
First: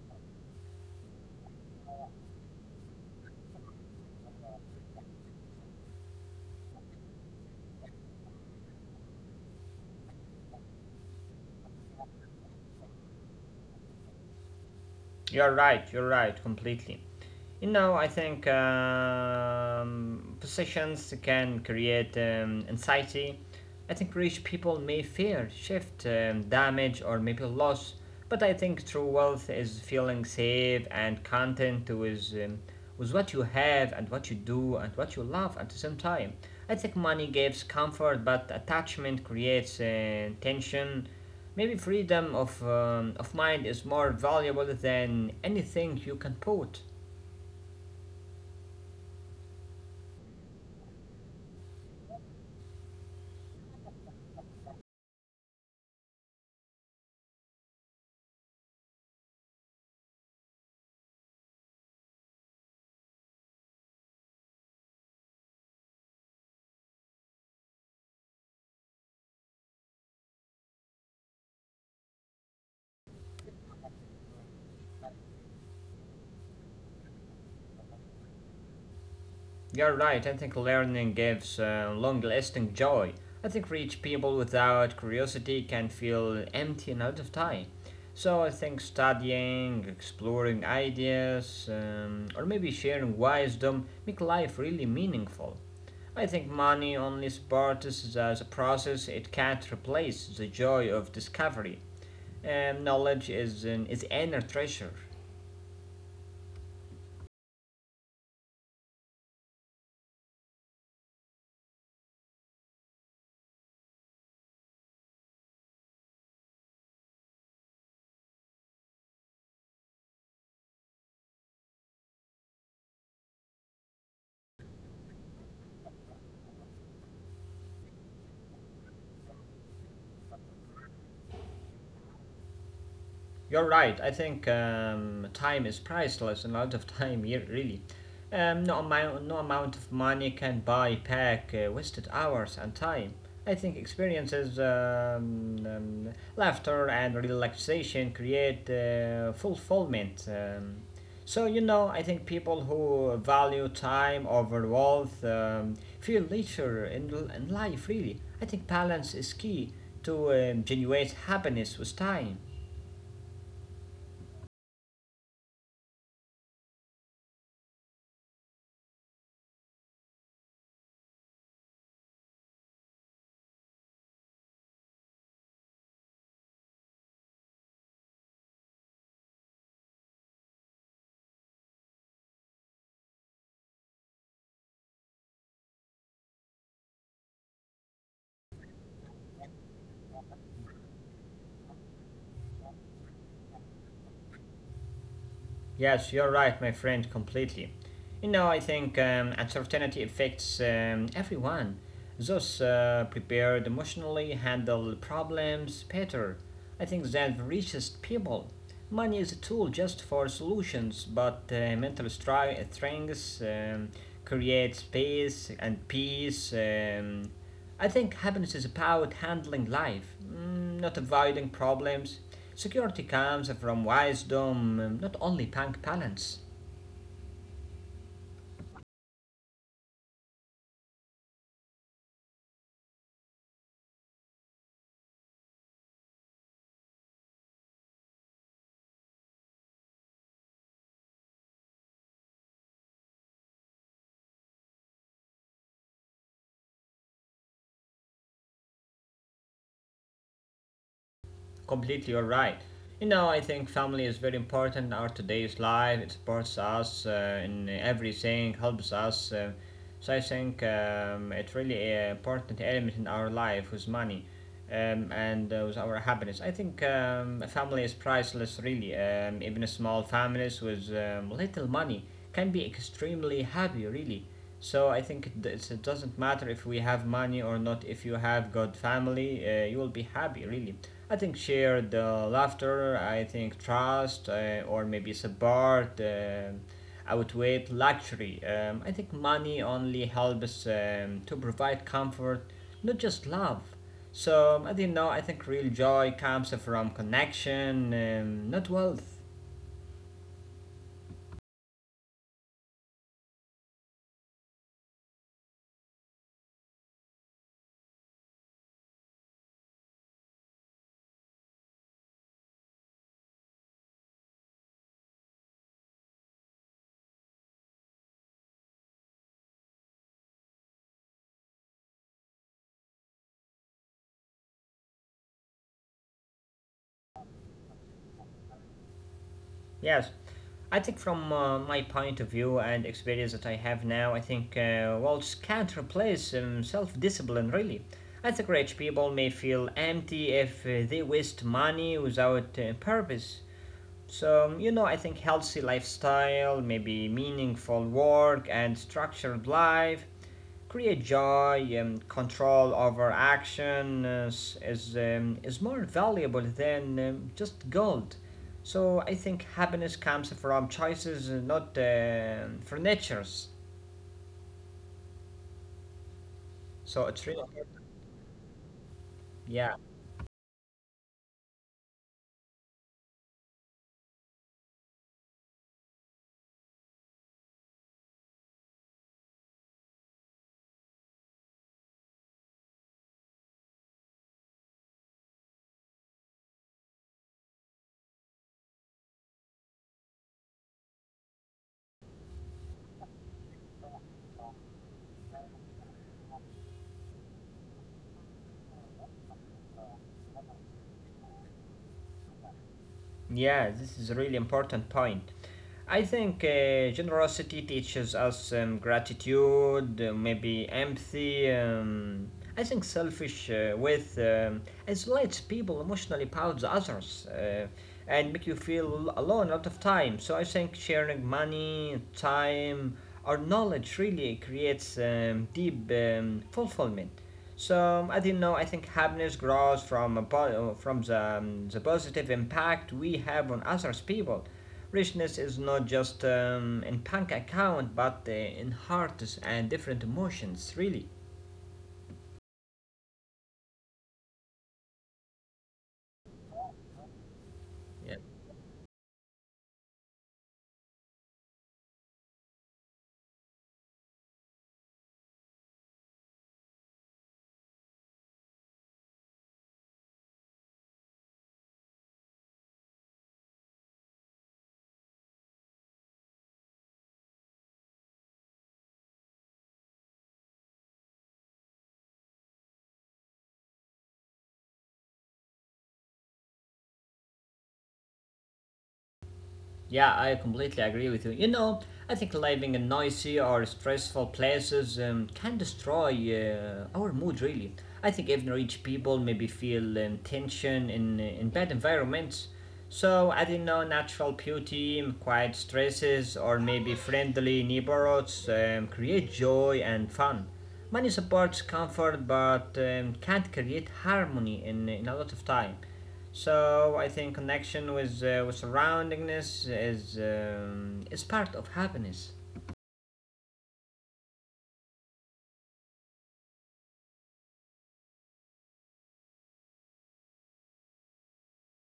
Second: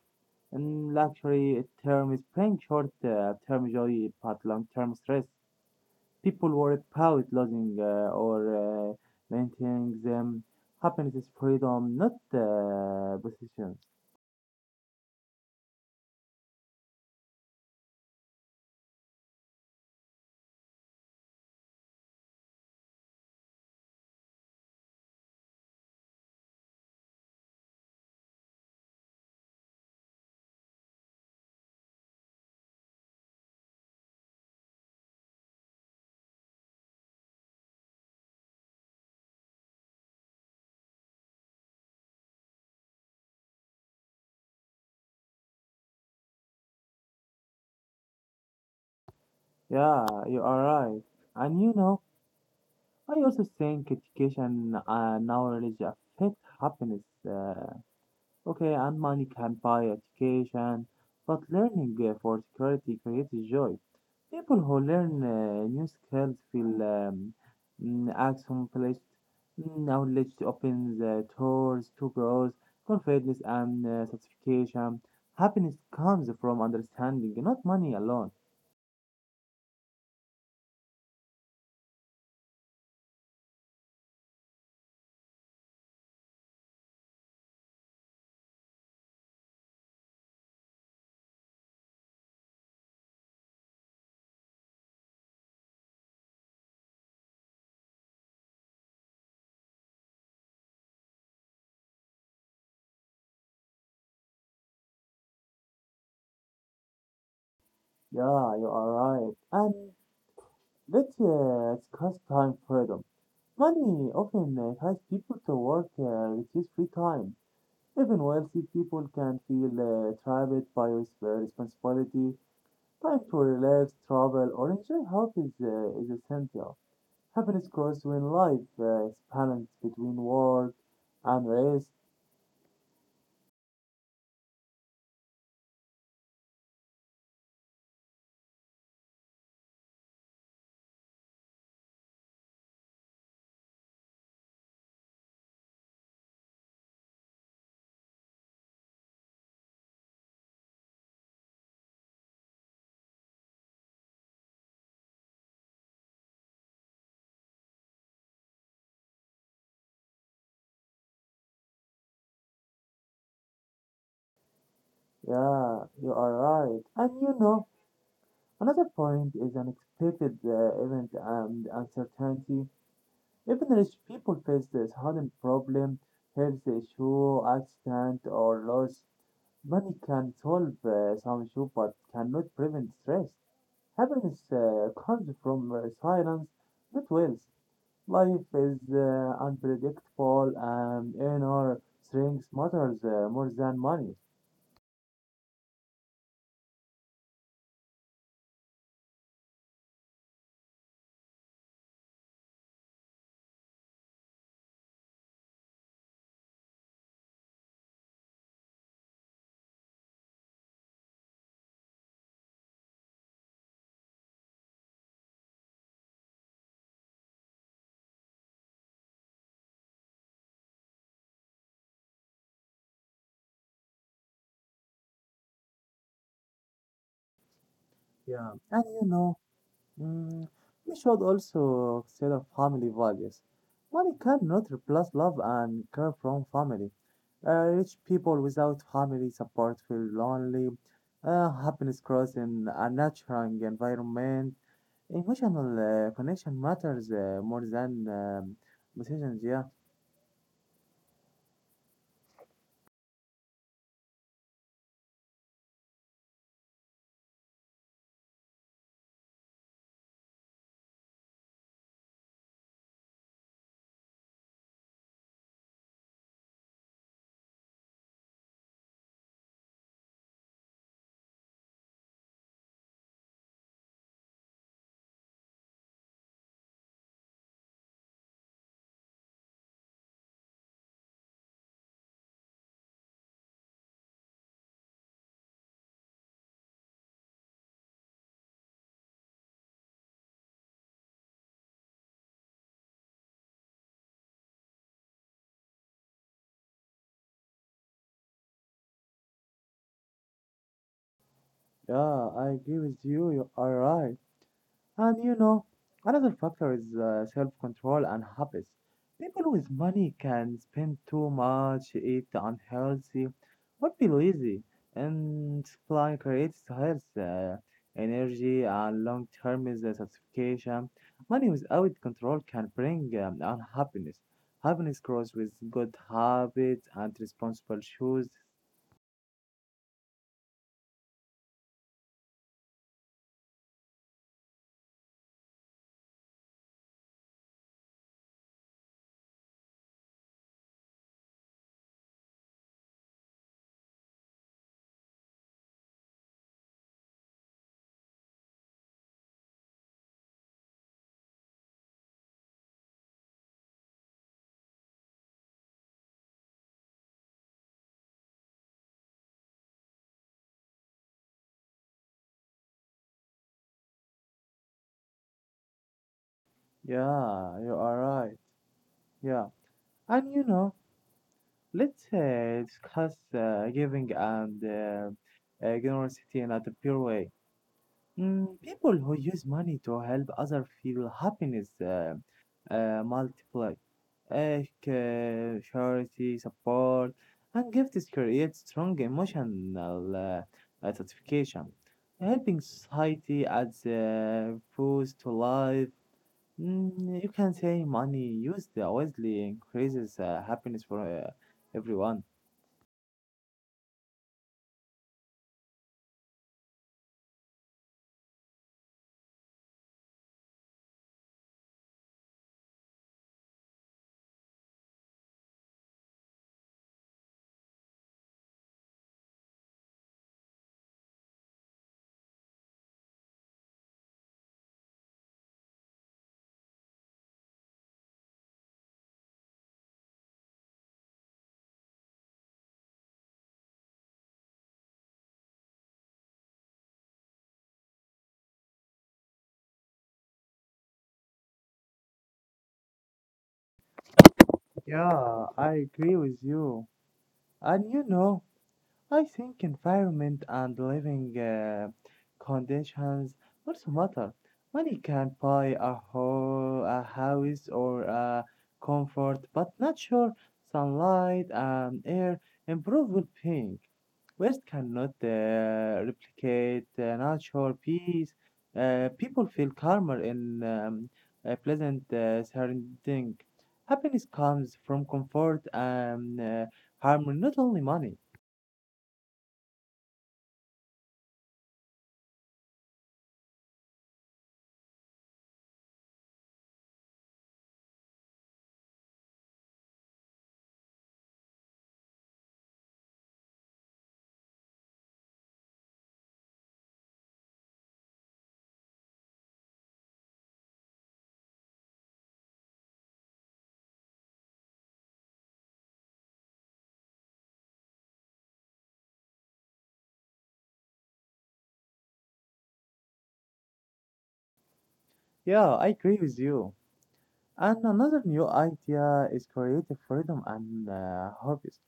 A: In luxury, term is paying short term joy but long term stress. People worry about losing or maintaining them. Happiness is freedom, not positions.
B: You're right. You're right. Completely. You know, I think positions can create anxiety. I think rich people may fear shift, damage, or maybe loss. But I think true wealth is feeling safe and content with what you have and what you do and what you love at the same time. I think money gives comfort, but attachment creates tension. Maybe freedom of mind is more valuable than anything you can put.
A: Yeah, you are right. And I also think education and knowledge affect happiness. Uh, Okay, and money can buy education, but learning for security creates joy. People who learn new skills feel accomplished. Knowledge opens doors to growth, confidence, and satisfaction. Happiness comes from understanding, not money alone.
B: You're right, I think learning gives long lasting joy. I think rich people without curiosity can feel empty and out of time. So I think studying, exploring ideas, or maybe sharing wisdom make life really meaningful. I think money only supports as a process, it can't replace the joy of discovery. Knowledge is inner treasure.
A: Yeah, you are right. And let's discuss time freedom. Money often ties people to work, reduce free time. Even wealthy people can feel trapped by responsibility. Time to relax, travel, or enjoy health is essential. Happiness grows when life is balanced between work and rest.
B: You're right. I think time is priceless, and a lot of time here, really. No amount of money can buy back wasted hours and time. I think experiences, laughter, and relaxation create fulfillment. So, you know, I think people who value time over wealth feel richer in life, really. I think balance is key to generate happiness with time.
A: Yeah, you are right. And another point is unexpected event and uncertainty. Even rich people face this hidden problem, health issue, accident, or loss. Money can solve some issues but cannot prevent stress. Happiness comes from silence, not wealth. Life is unpredictable and inner strength matters more than money.
B: Yes, you're right, my friend, completely. You know, I think uncertainty affects everyone. Those prepared emotionally handle problems better. I think that the richest people. Money is a tool just for solutions, but mental strength creates space and peace. I think happiness is about handling life, mm, not avoiding problems. Security comes from wisdom, not only bank balance.
A: Yeah, and Mm, we should also consider family values. Money cannot replace love and care from family. Rich people without family support feel lonely. Happiness grows in a nurturing environment. Emotional connection matters more than decisions. Yeah,
B: Completely you're right. You know, I think family is very important in our today's life. It supports us in everything, helps us. So I think it's really an important element in our life with money and with our happiness. I think family is priceless, really. Even small families with little money can be extremely happy, really. So I think it, doesn't matter if we have money or not. If you have good family, you will be happy. Really, I think shared laughter. I think trust or maybe support. Outweigh luxury. I think money only helps to provide comfort, not just love. So I didn't know. I think real joy comes from connection, not wealth.
A: yeah, I agree with you. You are right. And another factor is self-control and habits. People with money can spend too much, eat unhealthy, or be lazy, and supply creates health, energy, and long-term is a satisfaction. Money without control can bring unhappiness. Happiness grows with good habits and responsible choices.
B: Yes, I think from my point of view and experience that I have now, I think Walsh can't replace self discipline really. I think rich people may feel empty if they waste money without purpose. So, you know, I think healthy lifestyle, maybe meaningful work and structured life, create joy control over action is more valuable than just gold. So I think happiness comes from choices not furnitures. So it's really
A: Yeah, you
B: important.
A: are right. Yeah,
B: Yeah.
A: and let's discuss giving and generosity in a pure way. People who use money to help others feel happiness multiply. Charity, support, and gifts create strong emotional satisfaction. Helping society adds boost to life. You can say money used wisely increases happiness for everyone.
B: Yeah, this is a really important point. I think generosity teaches us gratitude, maybe empathy. I think selfish with isolates people emotionally towards others and make you feel alone a lot of time. So I think sharing money, time, or knowledge really creates deep fulfillment. So as you know, I think happiness grows from a po- from the positive impact we have on others people. Richness is not just in bank account, but in hearts and different emotions. Really,
A: Yeah, I agree with you. And
B: yeah.
A: I think environment and living conditions also matter. Money can buy a house or a comfort, but nature, sunlight, and air improve well-being. West cannot replicate natural peace. People feel calmer in a pleasant surrounding. Happiness comes from comfort and harmony, not only money.
B: Yeah, I completely agree with you. You know, I think living in noisy or stressful places can destroy our mood, really. I think even rich people maybe feel tension in bad environments. So, I don't know, natural beauty, quiet stresses, or maybe friendly neighborhoods create joy and fun. Money supports comfort but can't create harmony in a lot of time. So I think connection with surroundingness is part of happiness.
A: Yeah, I agree with you. And another new idea is creative freedom and hobbies.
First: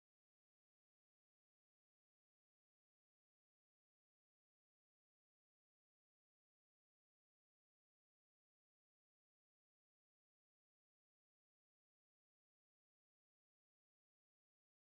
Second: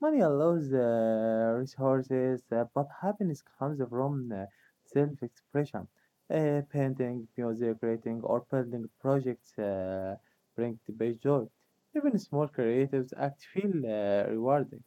A: Money allows resources, but happiness comes from self-expression. Painting, music, creating, or building projects bring the best joy. Even small creative acts feel rewarding.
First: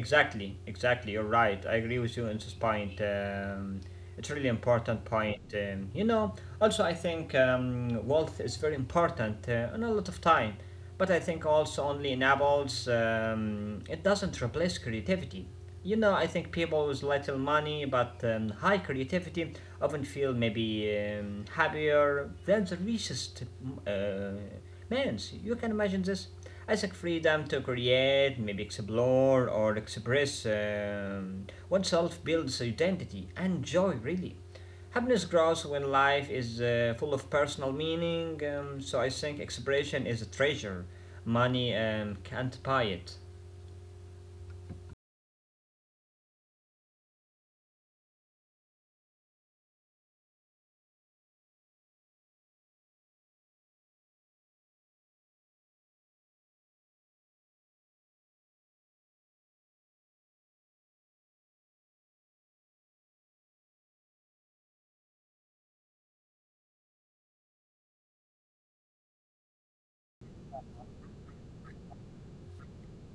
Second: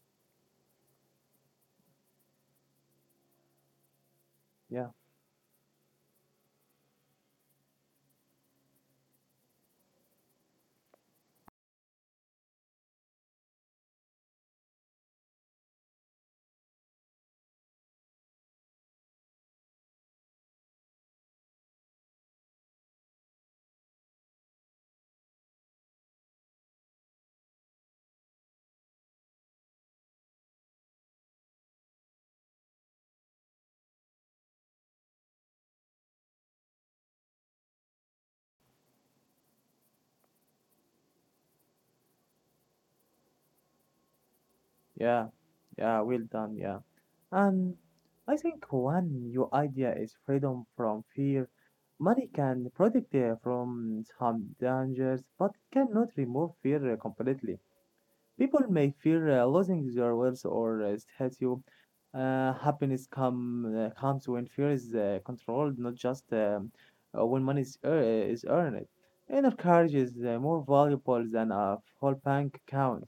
B: Exactly, exactly. You're right. I agree with you on this point. It's really
A: Yeah.
B: important point. You know, also I think wealth is very important and a lot of time, but I think also only enables. It doesn't replace creativity. You know, I think people with little money but high creativity often feel maybe happier than the richest. Uh, Mans, you can imagine this as a freedom to create, maybe explore or express oneself builds identity and joy, really. Happiness grows when life is full of personal meaning, so I think expression is a treasure. Money can't buy it.
A: Yeah, yeah, well done, yeah. And I think one new idea is freedom from fear. Money can protect you from some dangers, but it cannot remove fear completely. People may fear losing their wealth or statue. Happiness comes when fear is controlled, not just when money is earned. Inner courage is more valuable than a full bank account.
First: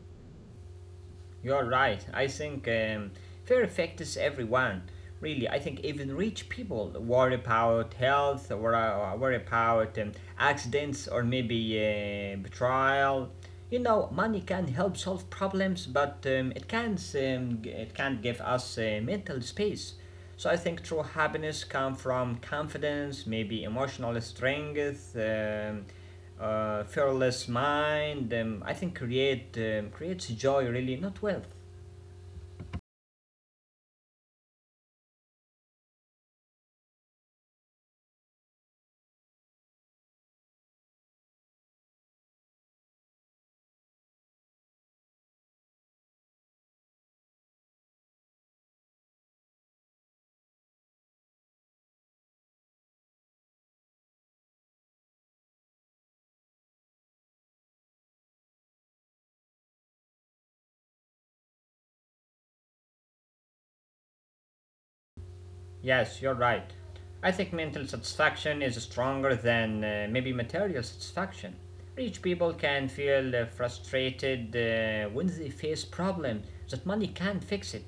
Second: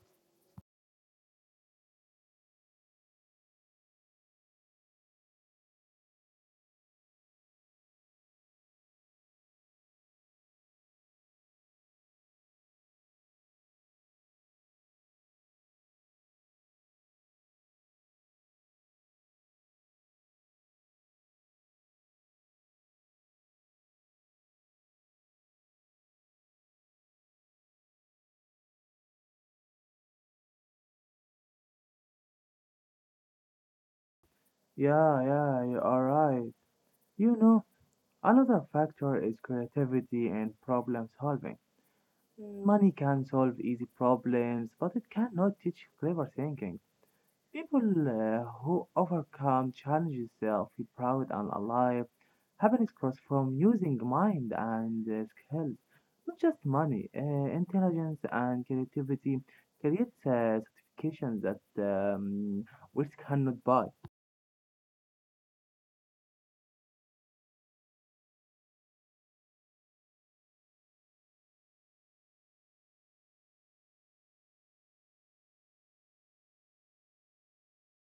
B: You're right. I think fear affects everyone. Really, I think even rich people worry about health, or worry about accidents, or maybe betrayal. You know, money can help solve problems, but it can't give us mental space. So I think true happiness comes from confidence, maybe emotional strength. Fearless mind, I think, creates joy, really, not wealth.
A: Yeah, yeah, you are right. You know, Another factor is creativity and problem solving. Mm. Money can solve easy problems, but it cannot teach clever thinking. People who overcome challenges feel proud and alive. Happiness comes from using mind and skills, not just money. Intelligence and creativity creates certifications that which cannot buy.
B: Yes, you're right. I think mental satisfaction is stronger than maybe material satisfaction. Rich people can feel frustrated when they face problems that money can't fix it.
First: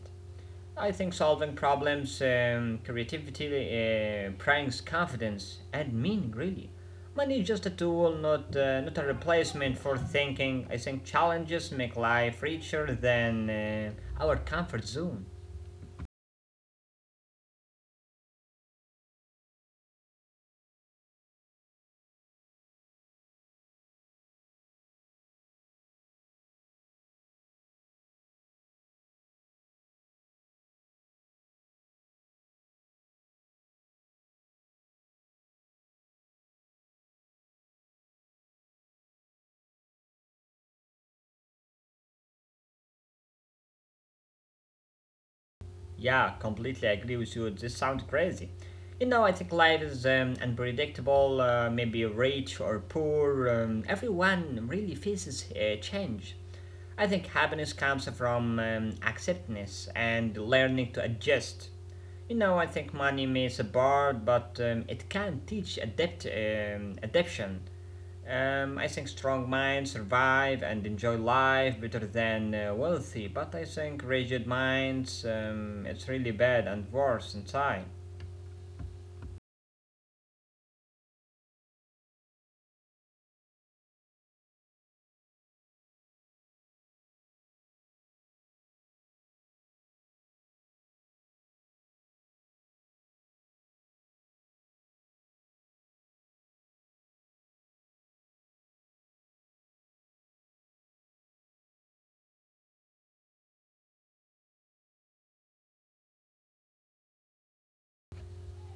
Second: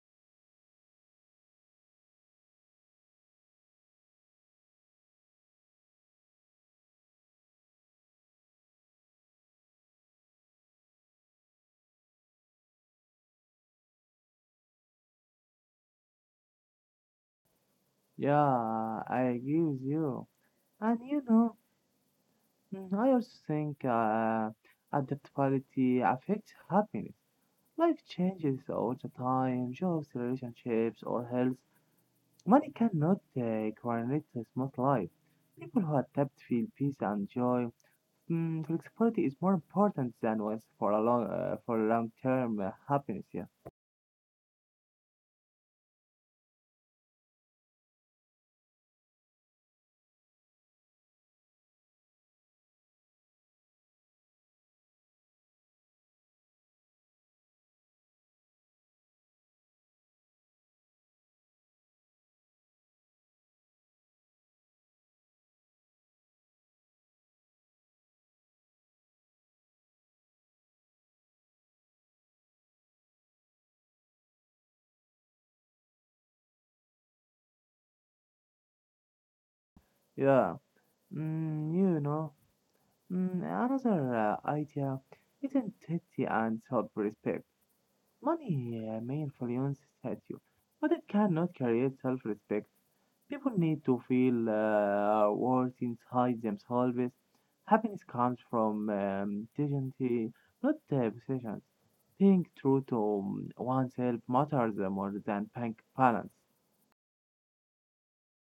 B: I think solving problems, creativity brings confidence and meaning, really. Money is just a tool, not, not a replacement for thinking. I think challenges make life richer than our comfort zone.
A: Yeah, I agree with you. And I also think adaptability affects happiness. Life changes all the time, jobs, relationships, or health. Money cannot guarantee a smooth life. People who adapt feel peace and joy. Flexibility is more important than once for long term happiness. Yeah,
B: Yeah, completely agree with you. This sounds crazy. You know, I think life is unpredictable, maybe rich or poor. Everyone really faces change. I think happiness comes from acceptance and learning to adjust. You know, I think money may support, but it can teach adaptation. I think strong minds survive and enjoy life better than wealthy, but I think rigid minds, it's really bad and worse inside.
A: yeah. Mm, you know, Another idea is integrity and self respect. Money may influence status, but it cannot create self respect. People need to feel worth inside themselves. Happiness comes from dignity, not possessions. Being true to oneself matters more than bank balance.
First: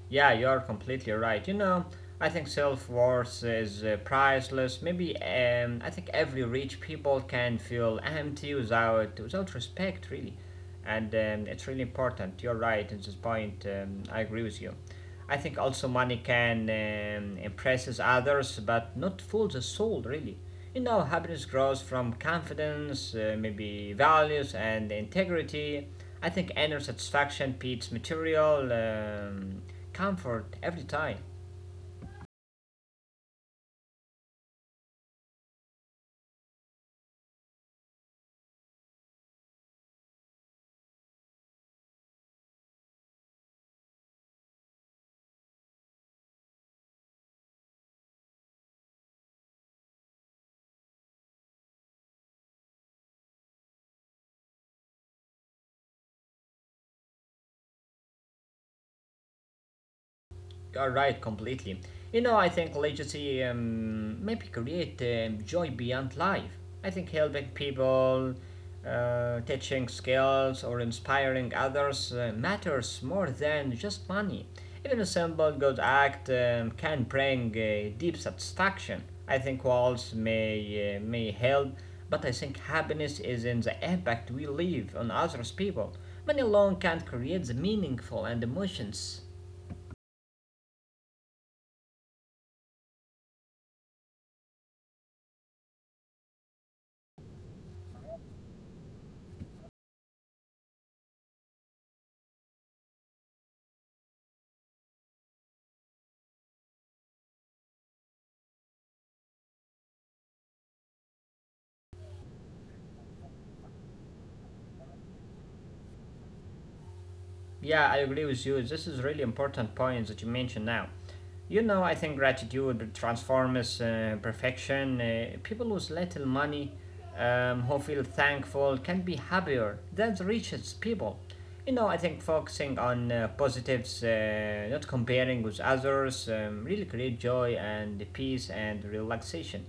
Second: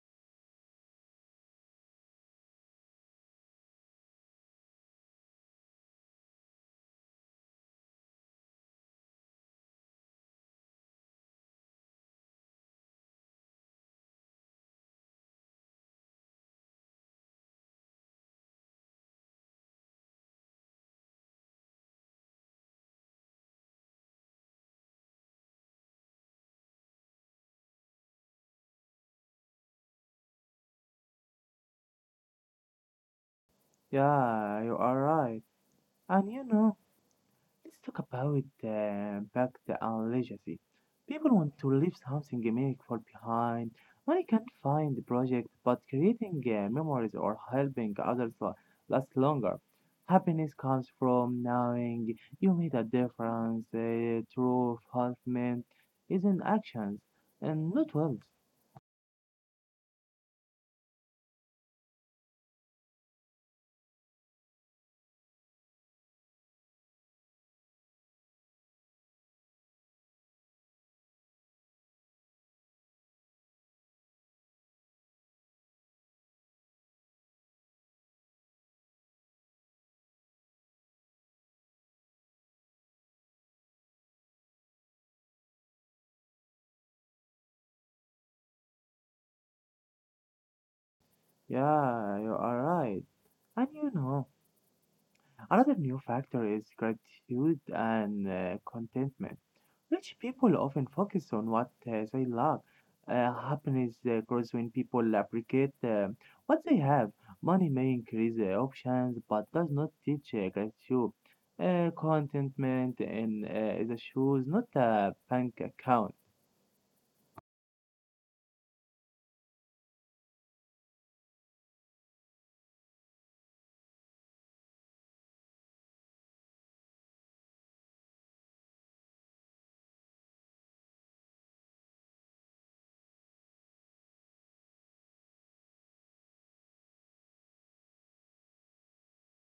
B: Yeah, you're completely right. You know, I think self worth is priceless. Maybe I think every rich people can feel empty without respect, really, and it's really important. You're right at this point. I agree with you. I think also money can impresses others, but not fool the soul, really. You know, happiness grows from confidence, maybe values and integrity. I think inner satisfaction beats material. Comfort every time.
A: Yeah, you are right. And let's talk about impact and legacy. People want to leave something meaningful behind. Money can't find the project, but creating memories or helping others last longer. Happiness comes from knowing you made a difference. True fulfillment is in actions and not words.
B: You're right, completely. You know, I think literacy maybe create joy beyond life. I think helping people, teaching skills, or inspiring others matters more than just money. Even a simple good act can bring deep satisfaction. I think walls may help, but I think happiness is in the impact we leave on others people. Money alone can't create the meaningful and emotions.
A: Yeah, you are right. And another new factor is gratitude and contentment. Rich people often focus on what they lack. Happiness grows when people appreciate what they have. Money may increase options, but does not teach gratitude. Contentment is a shoes, not a bank account.
B: Yeah, I agree with you. This is really important point that you mentioned now. You know, I think gratitude transforms perfection. People with little money who feel thankful can be happier than the richest people. You know, I think focusing on positives, not comparing with others, really create joy and peace and relaxation.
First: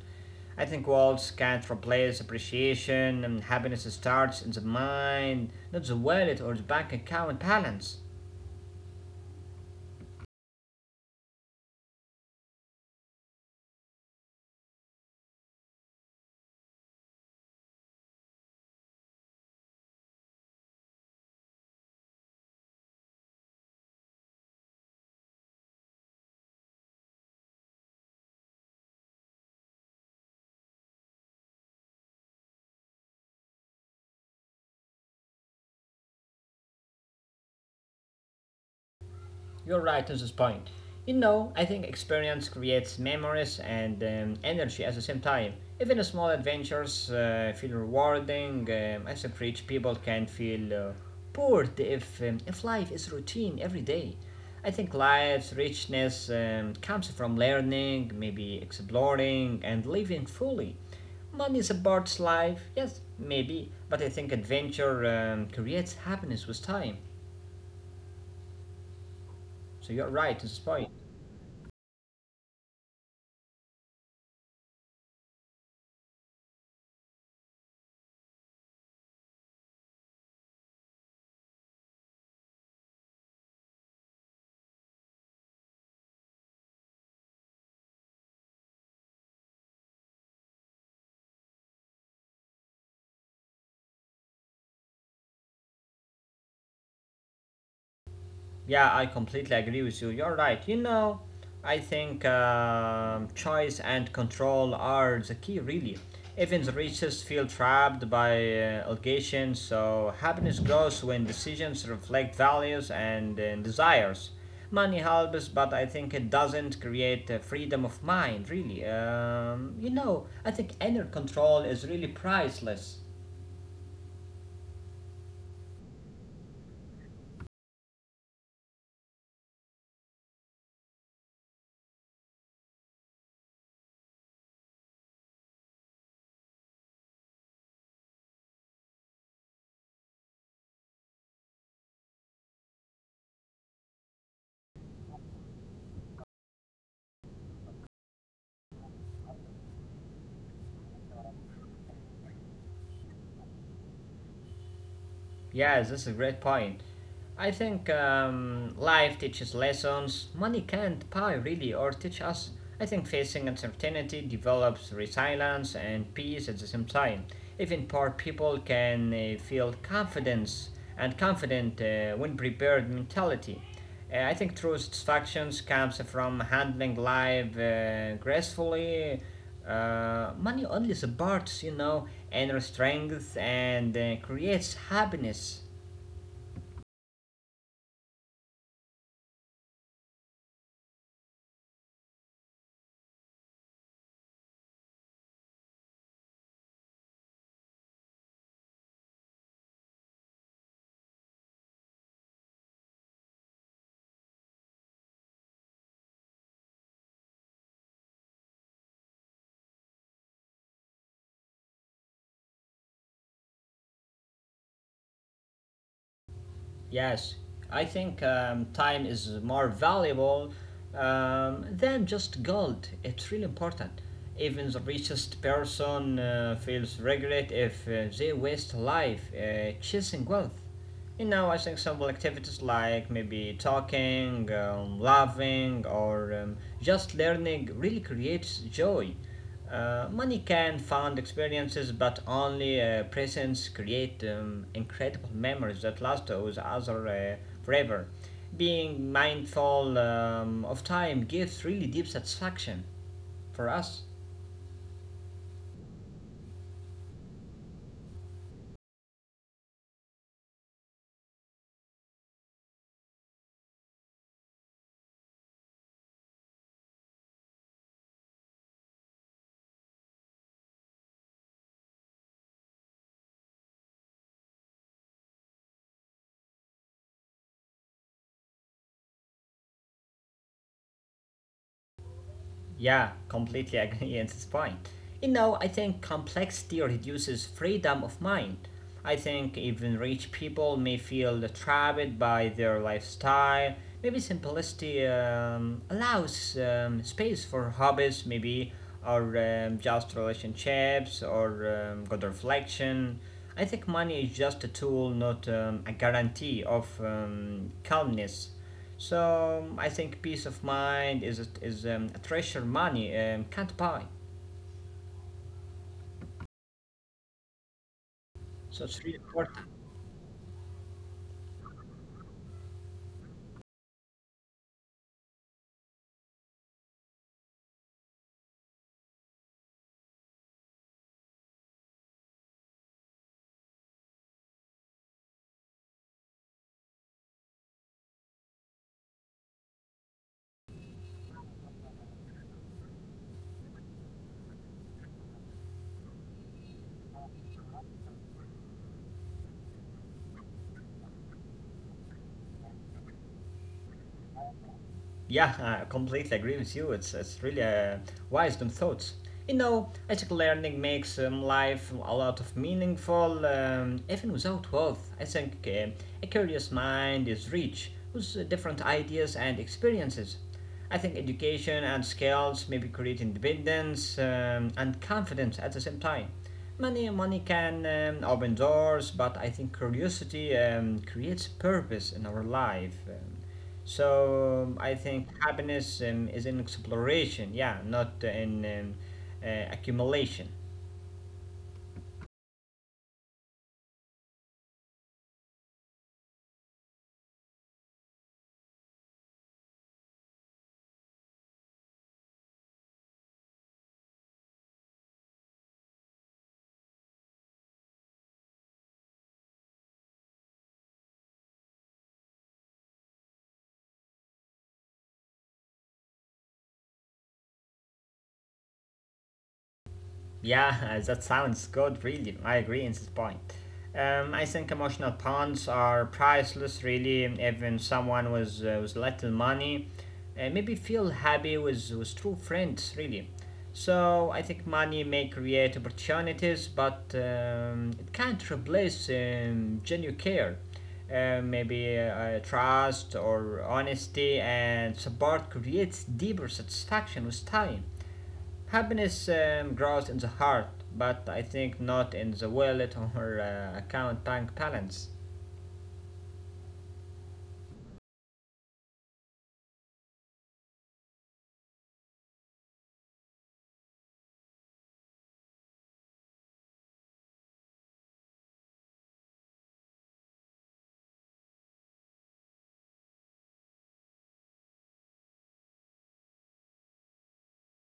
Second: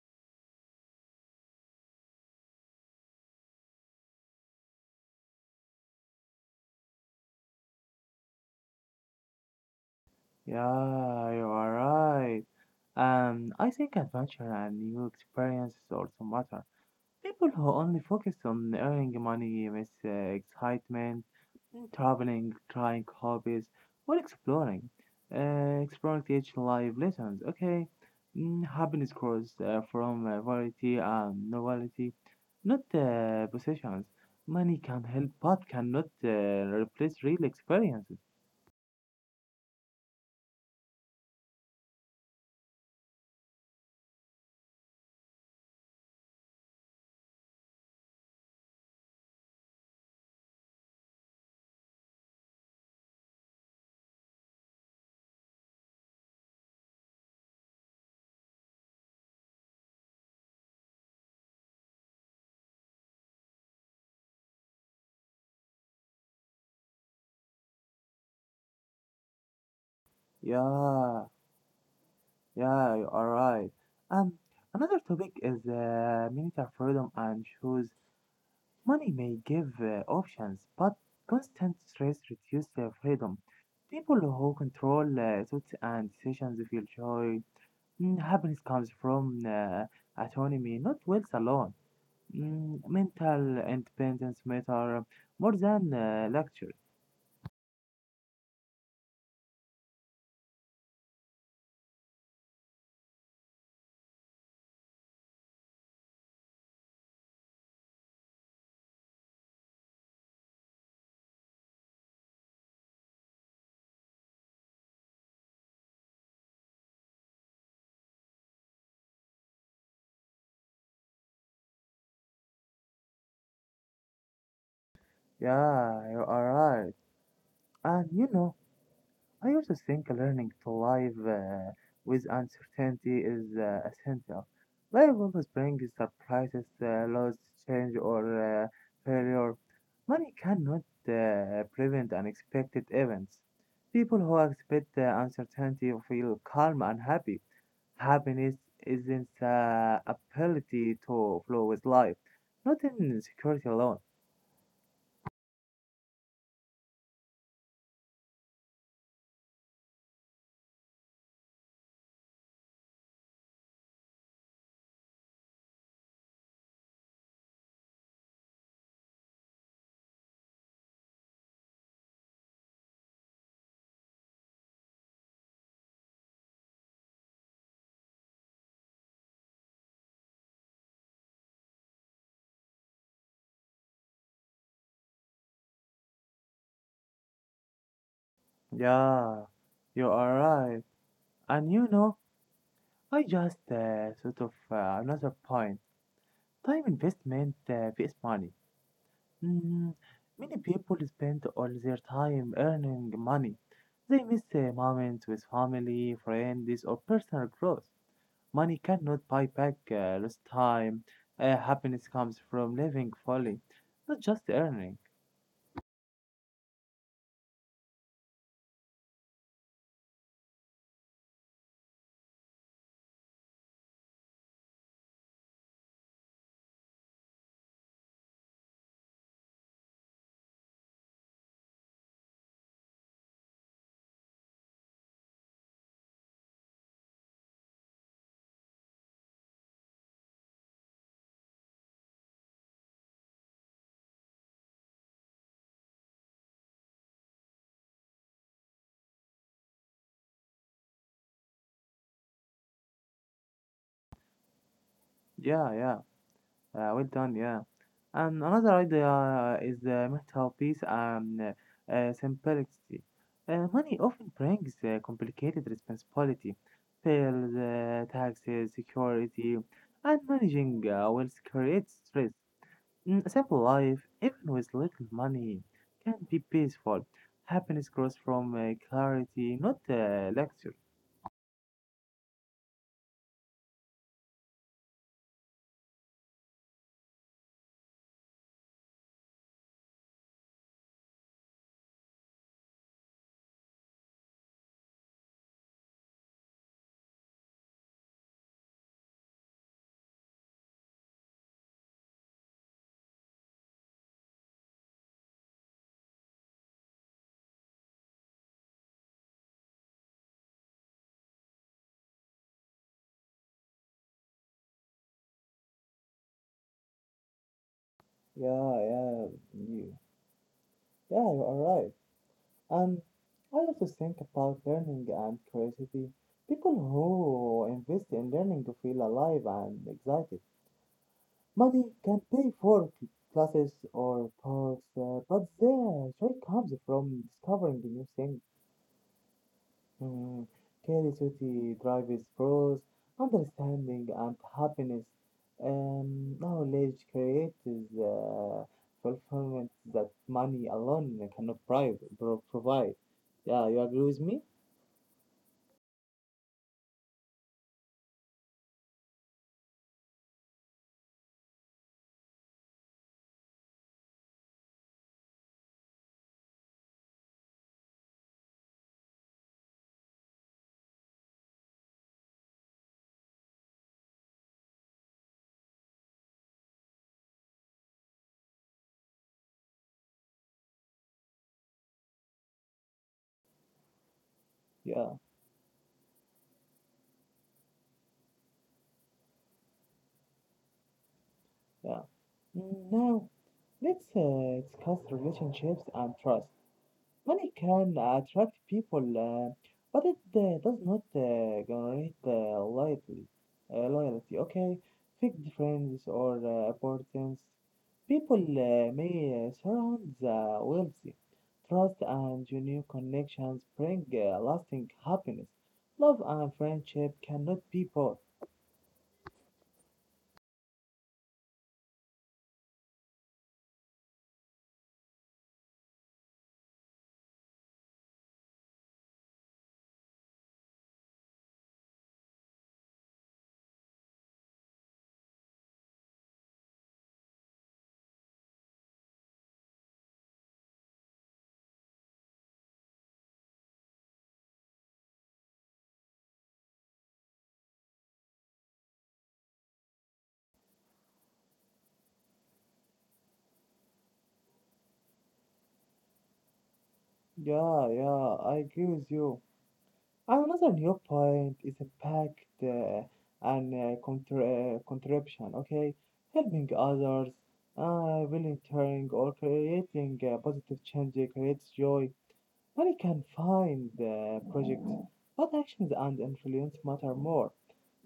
B: I think walls can't replace appreciation and happiness starts in the mind, not the wallet or the bank account balance.
A: Yeah, you are right. I think adventure and new experiences also matter. People who only focus on earning money miss excitement, traveling, trying hobbies, or exploring. Exploring teach life lessons, okay? Happiness grows from variety and novelty, not possessions. Money can help but cannot replace real experiences.
B: You're right on this point. You know, I think experience creates memories and energy at the same time. Even small adventures feel rewarding. I think rich people can feel bored if life is routine every day. I think life's richness comes from learning, maybe exploring, and living fully. Money supports life, yes, maybe, but I think adventure creates happiness with time. So you're right on this point.
A: Yeah, yeah, you are right. Um, Another topic is military freedom and choose. Money may give options, but constant stress reduces their freedom. People who control thoughts and decisions feel joy. Happiness comes from autonomy, not wealth alone. Mental independence matter more than luxury.
B: Yeah, I completely agree with you. You're right. You know, I think choice and control are the key, really. Even the richest feel trapped by allegations, so happiness grows when decisions reflect values and desires. Money helps, but I think it doesn't create freedom of mind, really. You know, I think inner control is really priceless.
A: Yeah, you are right. And I also think learning to live with uncertainty is essential. Life always brings surprises, loss, change, or uh, failure. Money cannot prevent unexpected events. People who accept the uncertainty feel calm and happy. Happiness isn't ability to flow with life, not in security alone.
B: Yes, that's a great point. I think life teaches lessons money can't buy, really, or teach us. I think facing uncertainty develops resilience and peace at the same time. Even poor people can feel confidence and confident when prepared mentality. I think true satisfaction comes from handling life gracefully. Money only supports, you know, inner strength and creates happiness.
A: Yeah, you are right. And I just thought of another point. Time investment vs money. Mm, Many people spend all their time earning money. They miss moments with family, friends, or personal growth. Money cannot buy back lost time. Happiness comes from living fully, not just earning.
B: Yes, I think time is more valuable than just gold. It's really important. Even the richest person feels regret if they waste life chasing wealth. You know, I think simple activities like maybe talking, laughing, or just learning really creates joy. Money can fund experiences, but only presents create incredible memories that last with other forever. Being mindful of time gives really deep satisfaction for us.
A: Yeah, yeah. Well done, yeah. And another idea is the mental peace and simplicity. Money often brings complicated responsibility, bills, taxes, security, and managing wealth creates stress. A simple life, even with little money, can be peaceful. Happiness grows from clarity, not luxury.
B: Yeah, completely agree at this point. You know, I think complexity reduces freedom of mind. I think even rich people may feel trapped by their lifestyle. Maybe simplicity allows space for hobbies, maybe, or just relationships, or good reflection. I think money is just a tool, not a guarantee of calmness. So I think peace of mind is a treasure money can't buy.
A: Yeah,
B: So it's really
A: yeah,
B: important.
A: you, yeah, you are right. And I also think about learning and curiosity. People who invest in learning to feel alive and excited. Money can pay for classes or talks, but the joy comes from discovering new things. Mm, Curiosity drives growth, understanding, and happiness. Knowledge creates fulfillment that money alone cannot provide. Yeah, you agree with me?
B: Yeah, I completely agree with you. It's really wisdom thoughts. You know, I think learning makes life a lot of meaningful, even without wealth. I think a curious mind is rich with different ideas and experiences. I think education and skills maybe create independence and confidence at the same time. Money can open doors, but I think curiosity creates purpose in our life. So I
A: Yeah,
B: think happiness is in exploration, yeah, not in accumulation.
A: yeah. Now, let's discuss relationships and trust. Money can attract people, but it does not generate loyalty. Loyalty, okay? Fake friends or importance. People may surround the wealthy. Trust and genuine connections bring lasting happiness. Love and friendship cannot be bought.
B: Yeah, that sounds good, really. I agree in this point. I think emotional bonds are priceless, really. Even someone with little money maybe feel happy with true friends, really. So I think money may create opportunities, but it can't replace genuine care. Maybe trust or honesty and support creates deeper satisfaction with time. Happiness grows in the heart, but I think not in the wallet or account bank balance.
A: Yeah, yeah, I agree with you. And another new point is impact and contribution, okay? Helping others, volunteering, or creating positive change creates joy. Money can find projects, but actions and influence matter more.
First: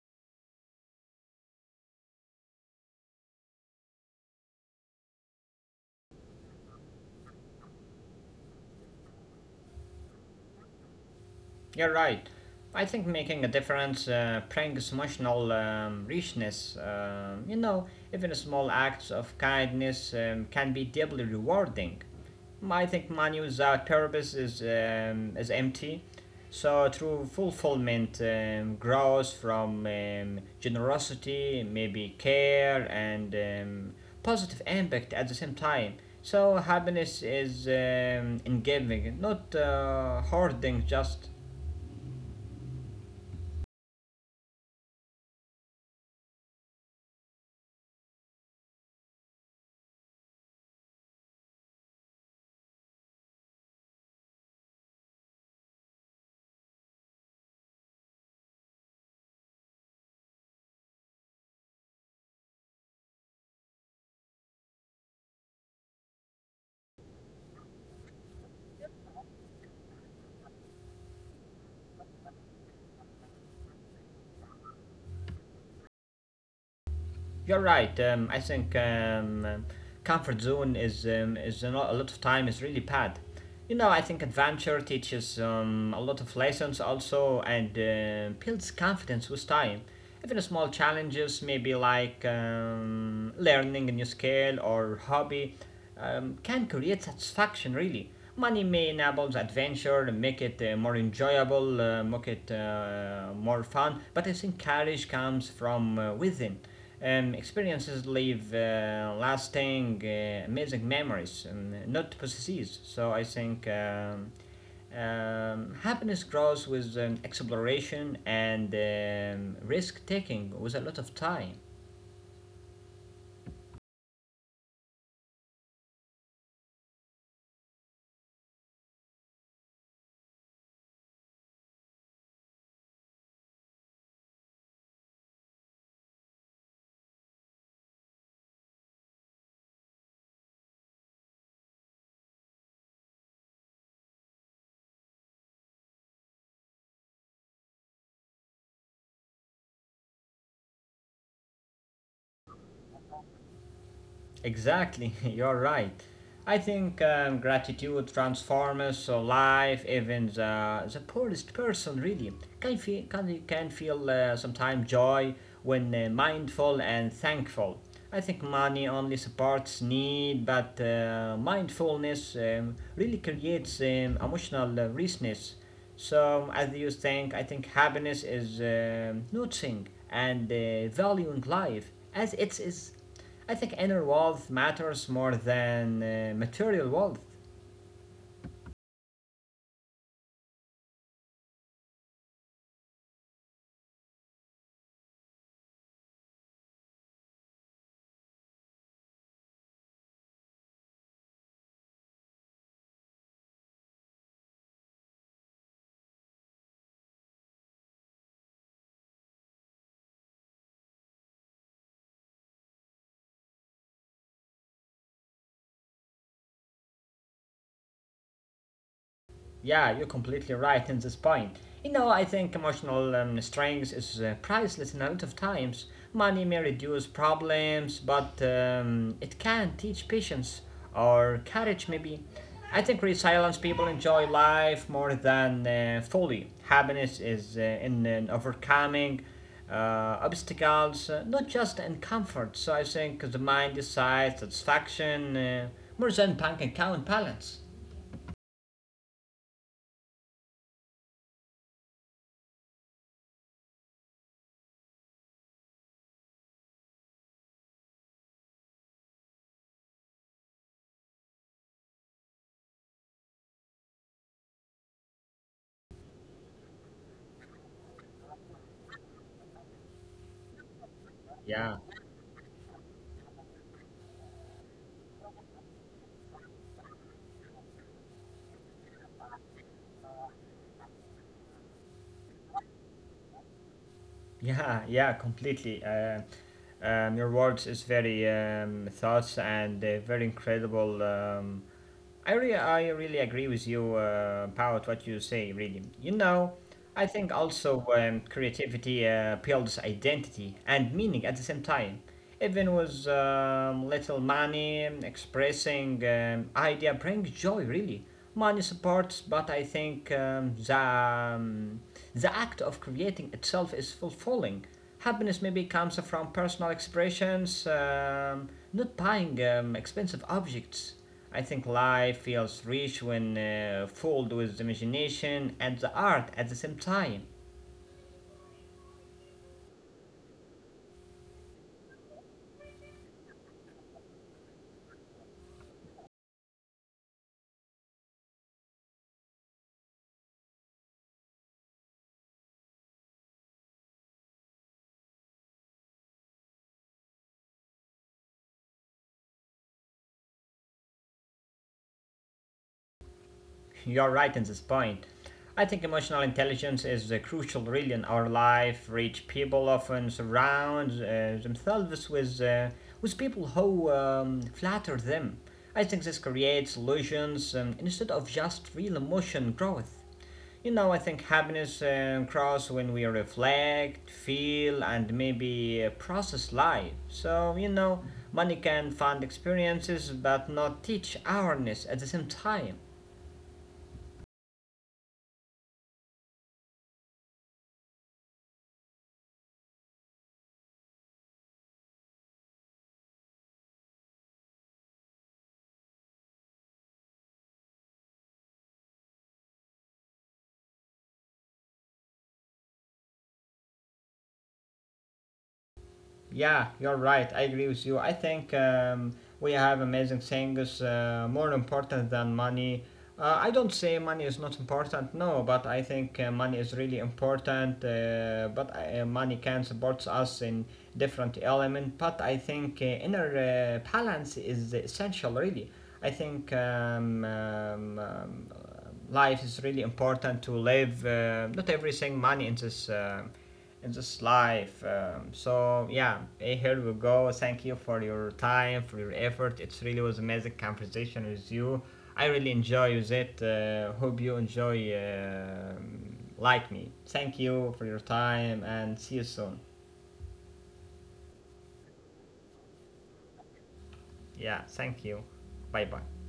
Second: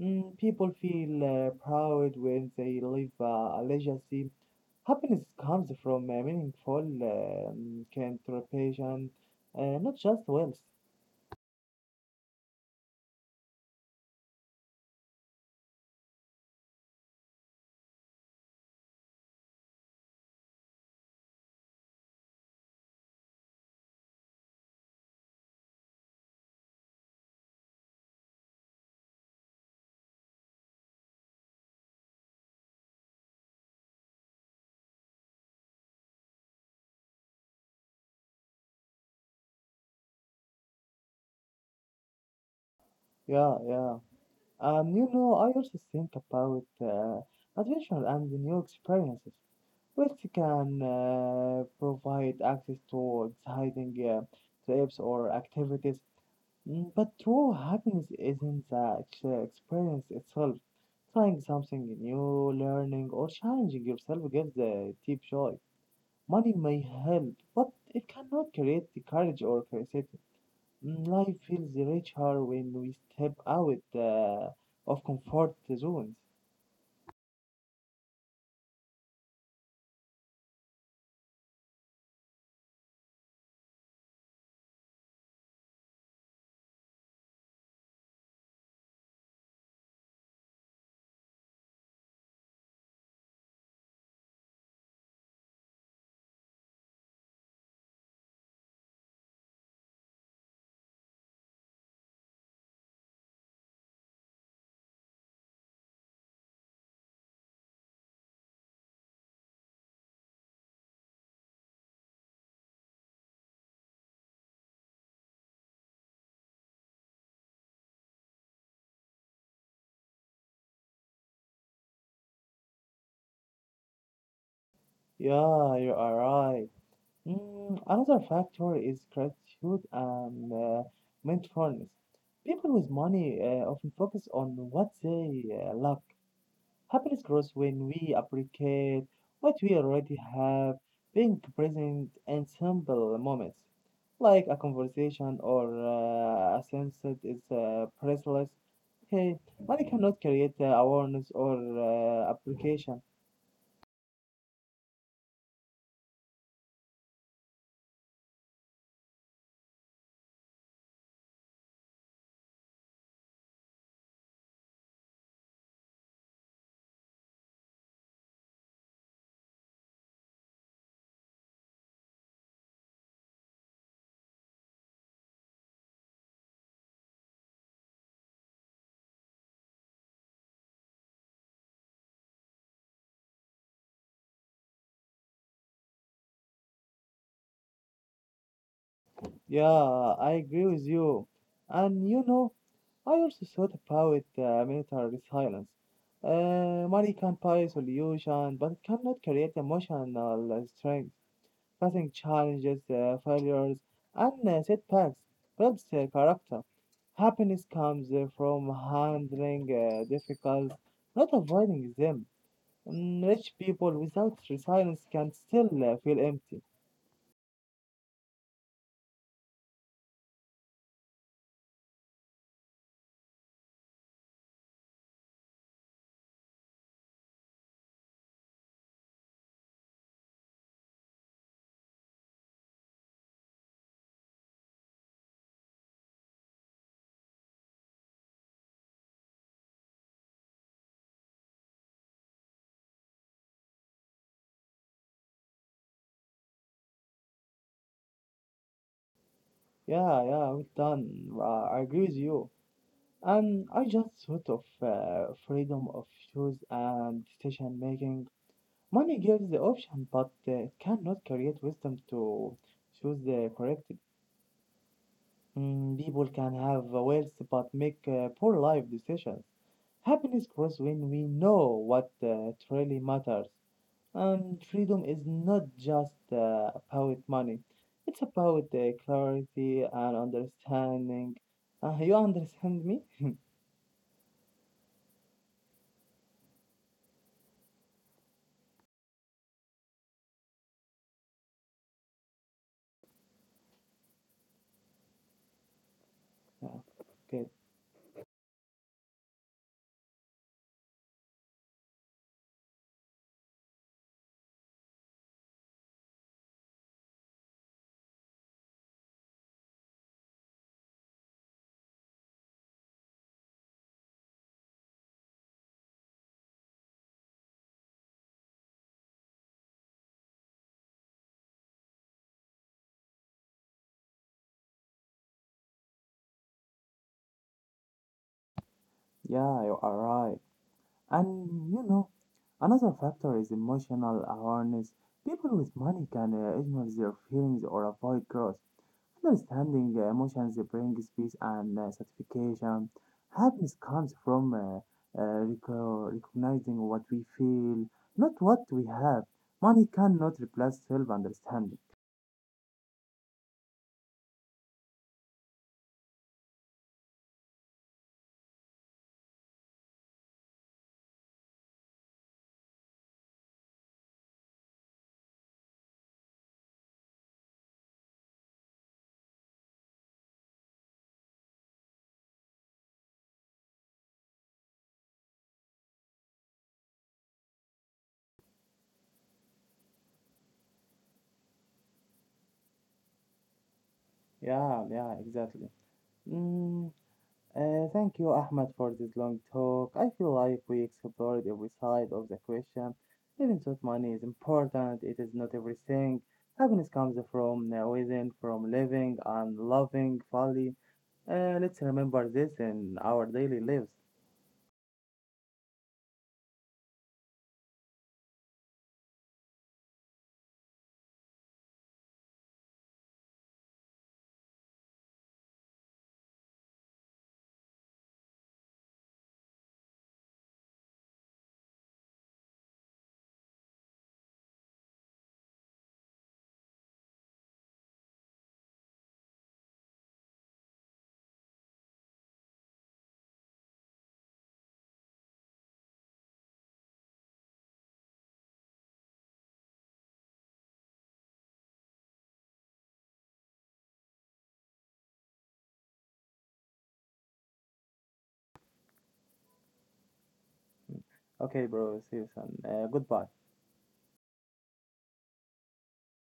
A: People feel proud when they leave a legacy. Happiness comes from meaningful contribution, not just wealth.
B: You're right. I think making a difference brings emotional richness. You know, even small acts of kindness can be deeply rewarding. I think money without purpose is empty. So, true fulfillment grows from generosity, maybe care, and positive impact at the same time. So, happiness is in giving, not hoarding just.
A: Yeah, yeah. I also think about adventure and the new experiences, which can provide access to exciting trips or activities. But true happiness isn't the experience itself. Trying something new, learning, or challenging yourself gives a deep joy. Money may help, but it cannot create the courage or curiosity. Life feels richer when we step out of comfort zones.
B: You're right. I think comfort zone is is a lot of time is really bad. You know, I think adventure teaches a lot of lessons also and builds confidence with time. Even small challenges, maybe like learning a new skill or hobby, can create satisfaction really. Money may enable the adventure, make it more enjoyable, make it more fun, but I think courage comes from within. Experiences leave lasting, amazing memories, and not possesses. So I think happiness grows with exploration and risk taking with a lot of time.
A: Yeah, you are right. Another factor is gratitude and mindfulness. People with money often focus on what they lack. Happiness grows when we appreciate what we already have, being present in simple moments, like a conversation or a sense that is priceless. Hey, money cannot create awareness or application.
B: Exactly, you're right. I think gratitude transforms life, even the poorest person really can can feel sometimes joy when mindful and thankful. I think money only supports need, but mindfulness really creates emotional richness. So, as you think, I think happiness is noticing and valuing life as it is. I think inner wealth matters more than material wealth.
A: Yeah, I agree with you. And I also thought about military silence. Money can buy solution, but it cannot create emotional strength. Facing challenges, failures, and setbacks builds character. Happiness comes from handling difficulties, not avoiding them. Rich people without resilience can still feel empty.
B: Yeah, you're completely right in this point. You know, I think emotional strength is priceless in a lot of times. Money may reduce problems, but it can teach patience or courage, maybe. I think resilient people enjoy life more than fully. Happiness is in overcoming uh, obstacles, not just in comfort. So I think the mind decides satisfaction more than bank account balance.
A: Yeah, yeah, well done. I agree with you. And I just thought of freedom of choice and decision making. Money gives the option, but it cannot create wisdom to choose the correct. People can have wealth but make poor life decisions. Happiness grows when we know
B: Yeah.
A: what truly matters. And freedom is not just about money, it's about clarity and understanding. You understand me?
B: Yeah, yeah, completely. Your words is very thoughts and very incredible. I really agree with you about what you say. Really, you know,
A: Yeah,
B: I think
A: okay.
B: also creativity builds identity and meaning at the same time. Even with little money, expressing idea brings joy. Really, money supports, but I think the act of creating itself is fulfilling. Happiness maybe comes from personal expressions, not buying expensive objects. I think life feels rich when filled with imagination and the art at the same time.
A: Yeah, you are right. And another factor is emotional awareness. People with money can ignore their feelings or avoid growth. Understanding emotions brings peace and satisfaction. Happiness comes from recognizing what we feel, not what we have. Money cannot replace self understanding.
B: You're right in this point. I think emotional intelligence is crucial really in our life. Rich people often surround themselves with people who flatter them. I think this creates illusions instead of just real emotion growth. You know, I think happiness grows when we reflect, feel, and maybe process life. So, you know, money can fund experiences but not teach awareness at the same time.
A: Yeah, yeah, exactly. Mm, Thank you, Ahmed, for this long talk. I feel like we explored every side of the question. Even though money is important, it is not everything. Happiness comes from within, from living and loving fully. Let's remember this in our daily lives.
B: Yeah, you're right. I agree with you. I think we have amazing things more important than money. I don't say money is not important, no, but I think money is really important. But money can support us in different element. But I think inner balance is essential, really. I think life is really important to live not everything money in this life so yeah eh, here we go. Thank you for your time, for your effort. It really was amazing conversation with you. I really enjoy with it. Hope you enjoy like me. Thank you for your time and see you soon.
A: Okay, bro, see you soon. Goodbye.
B: Yeah, thank you. Bye bye.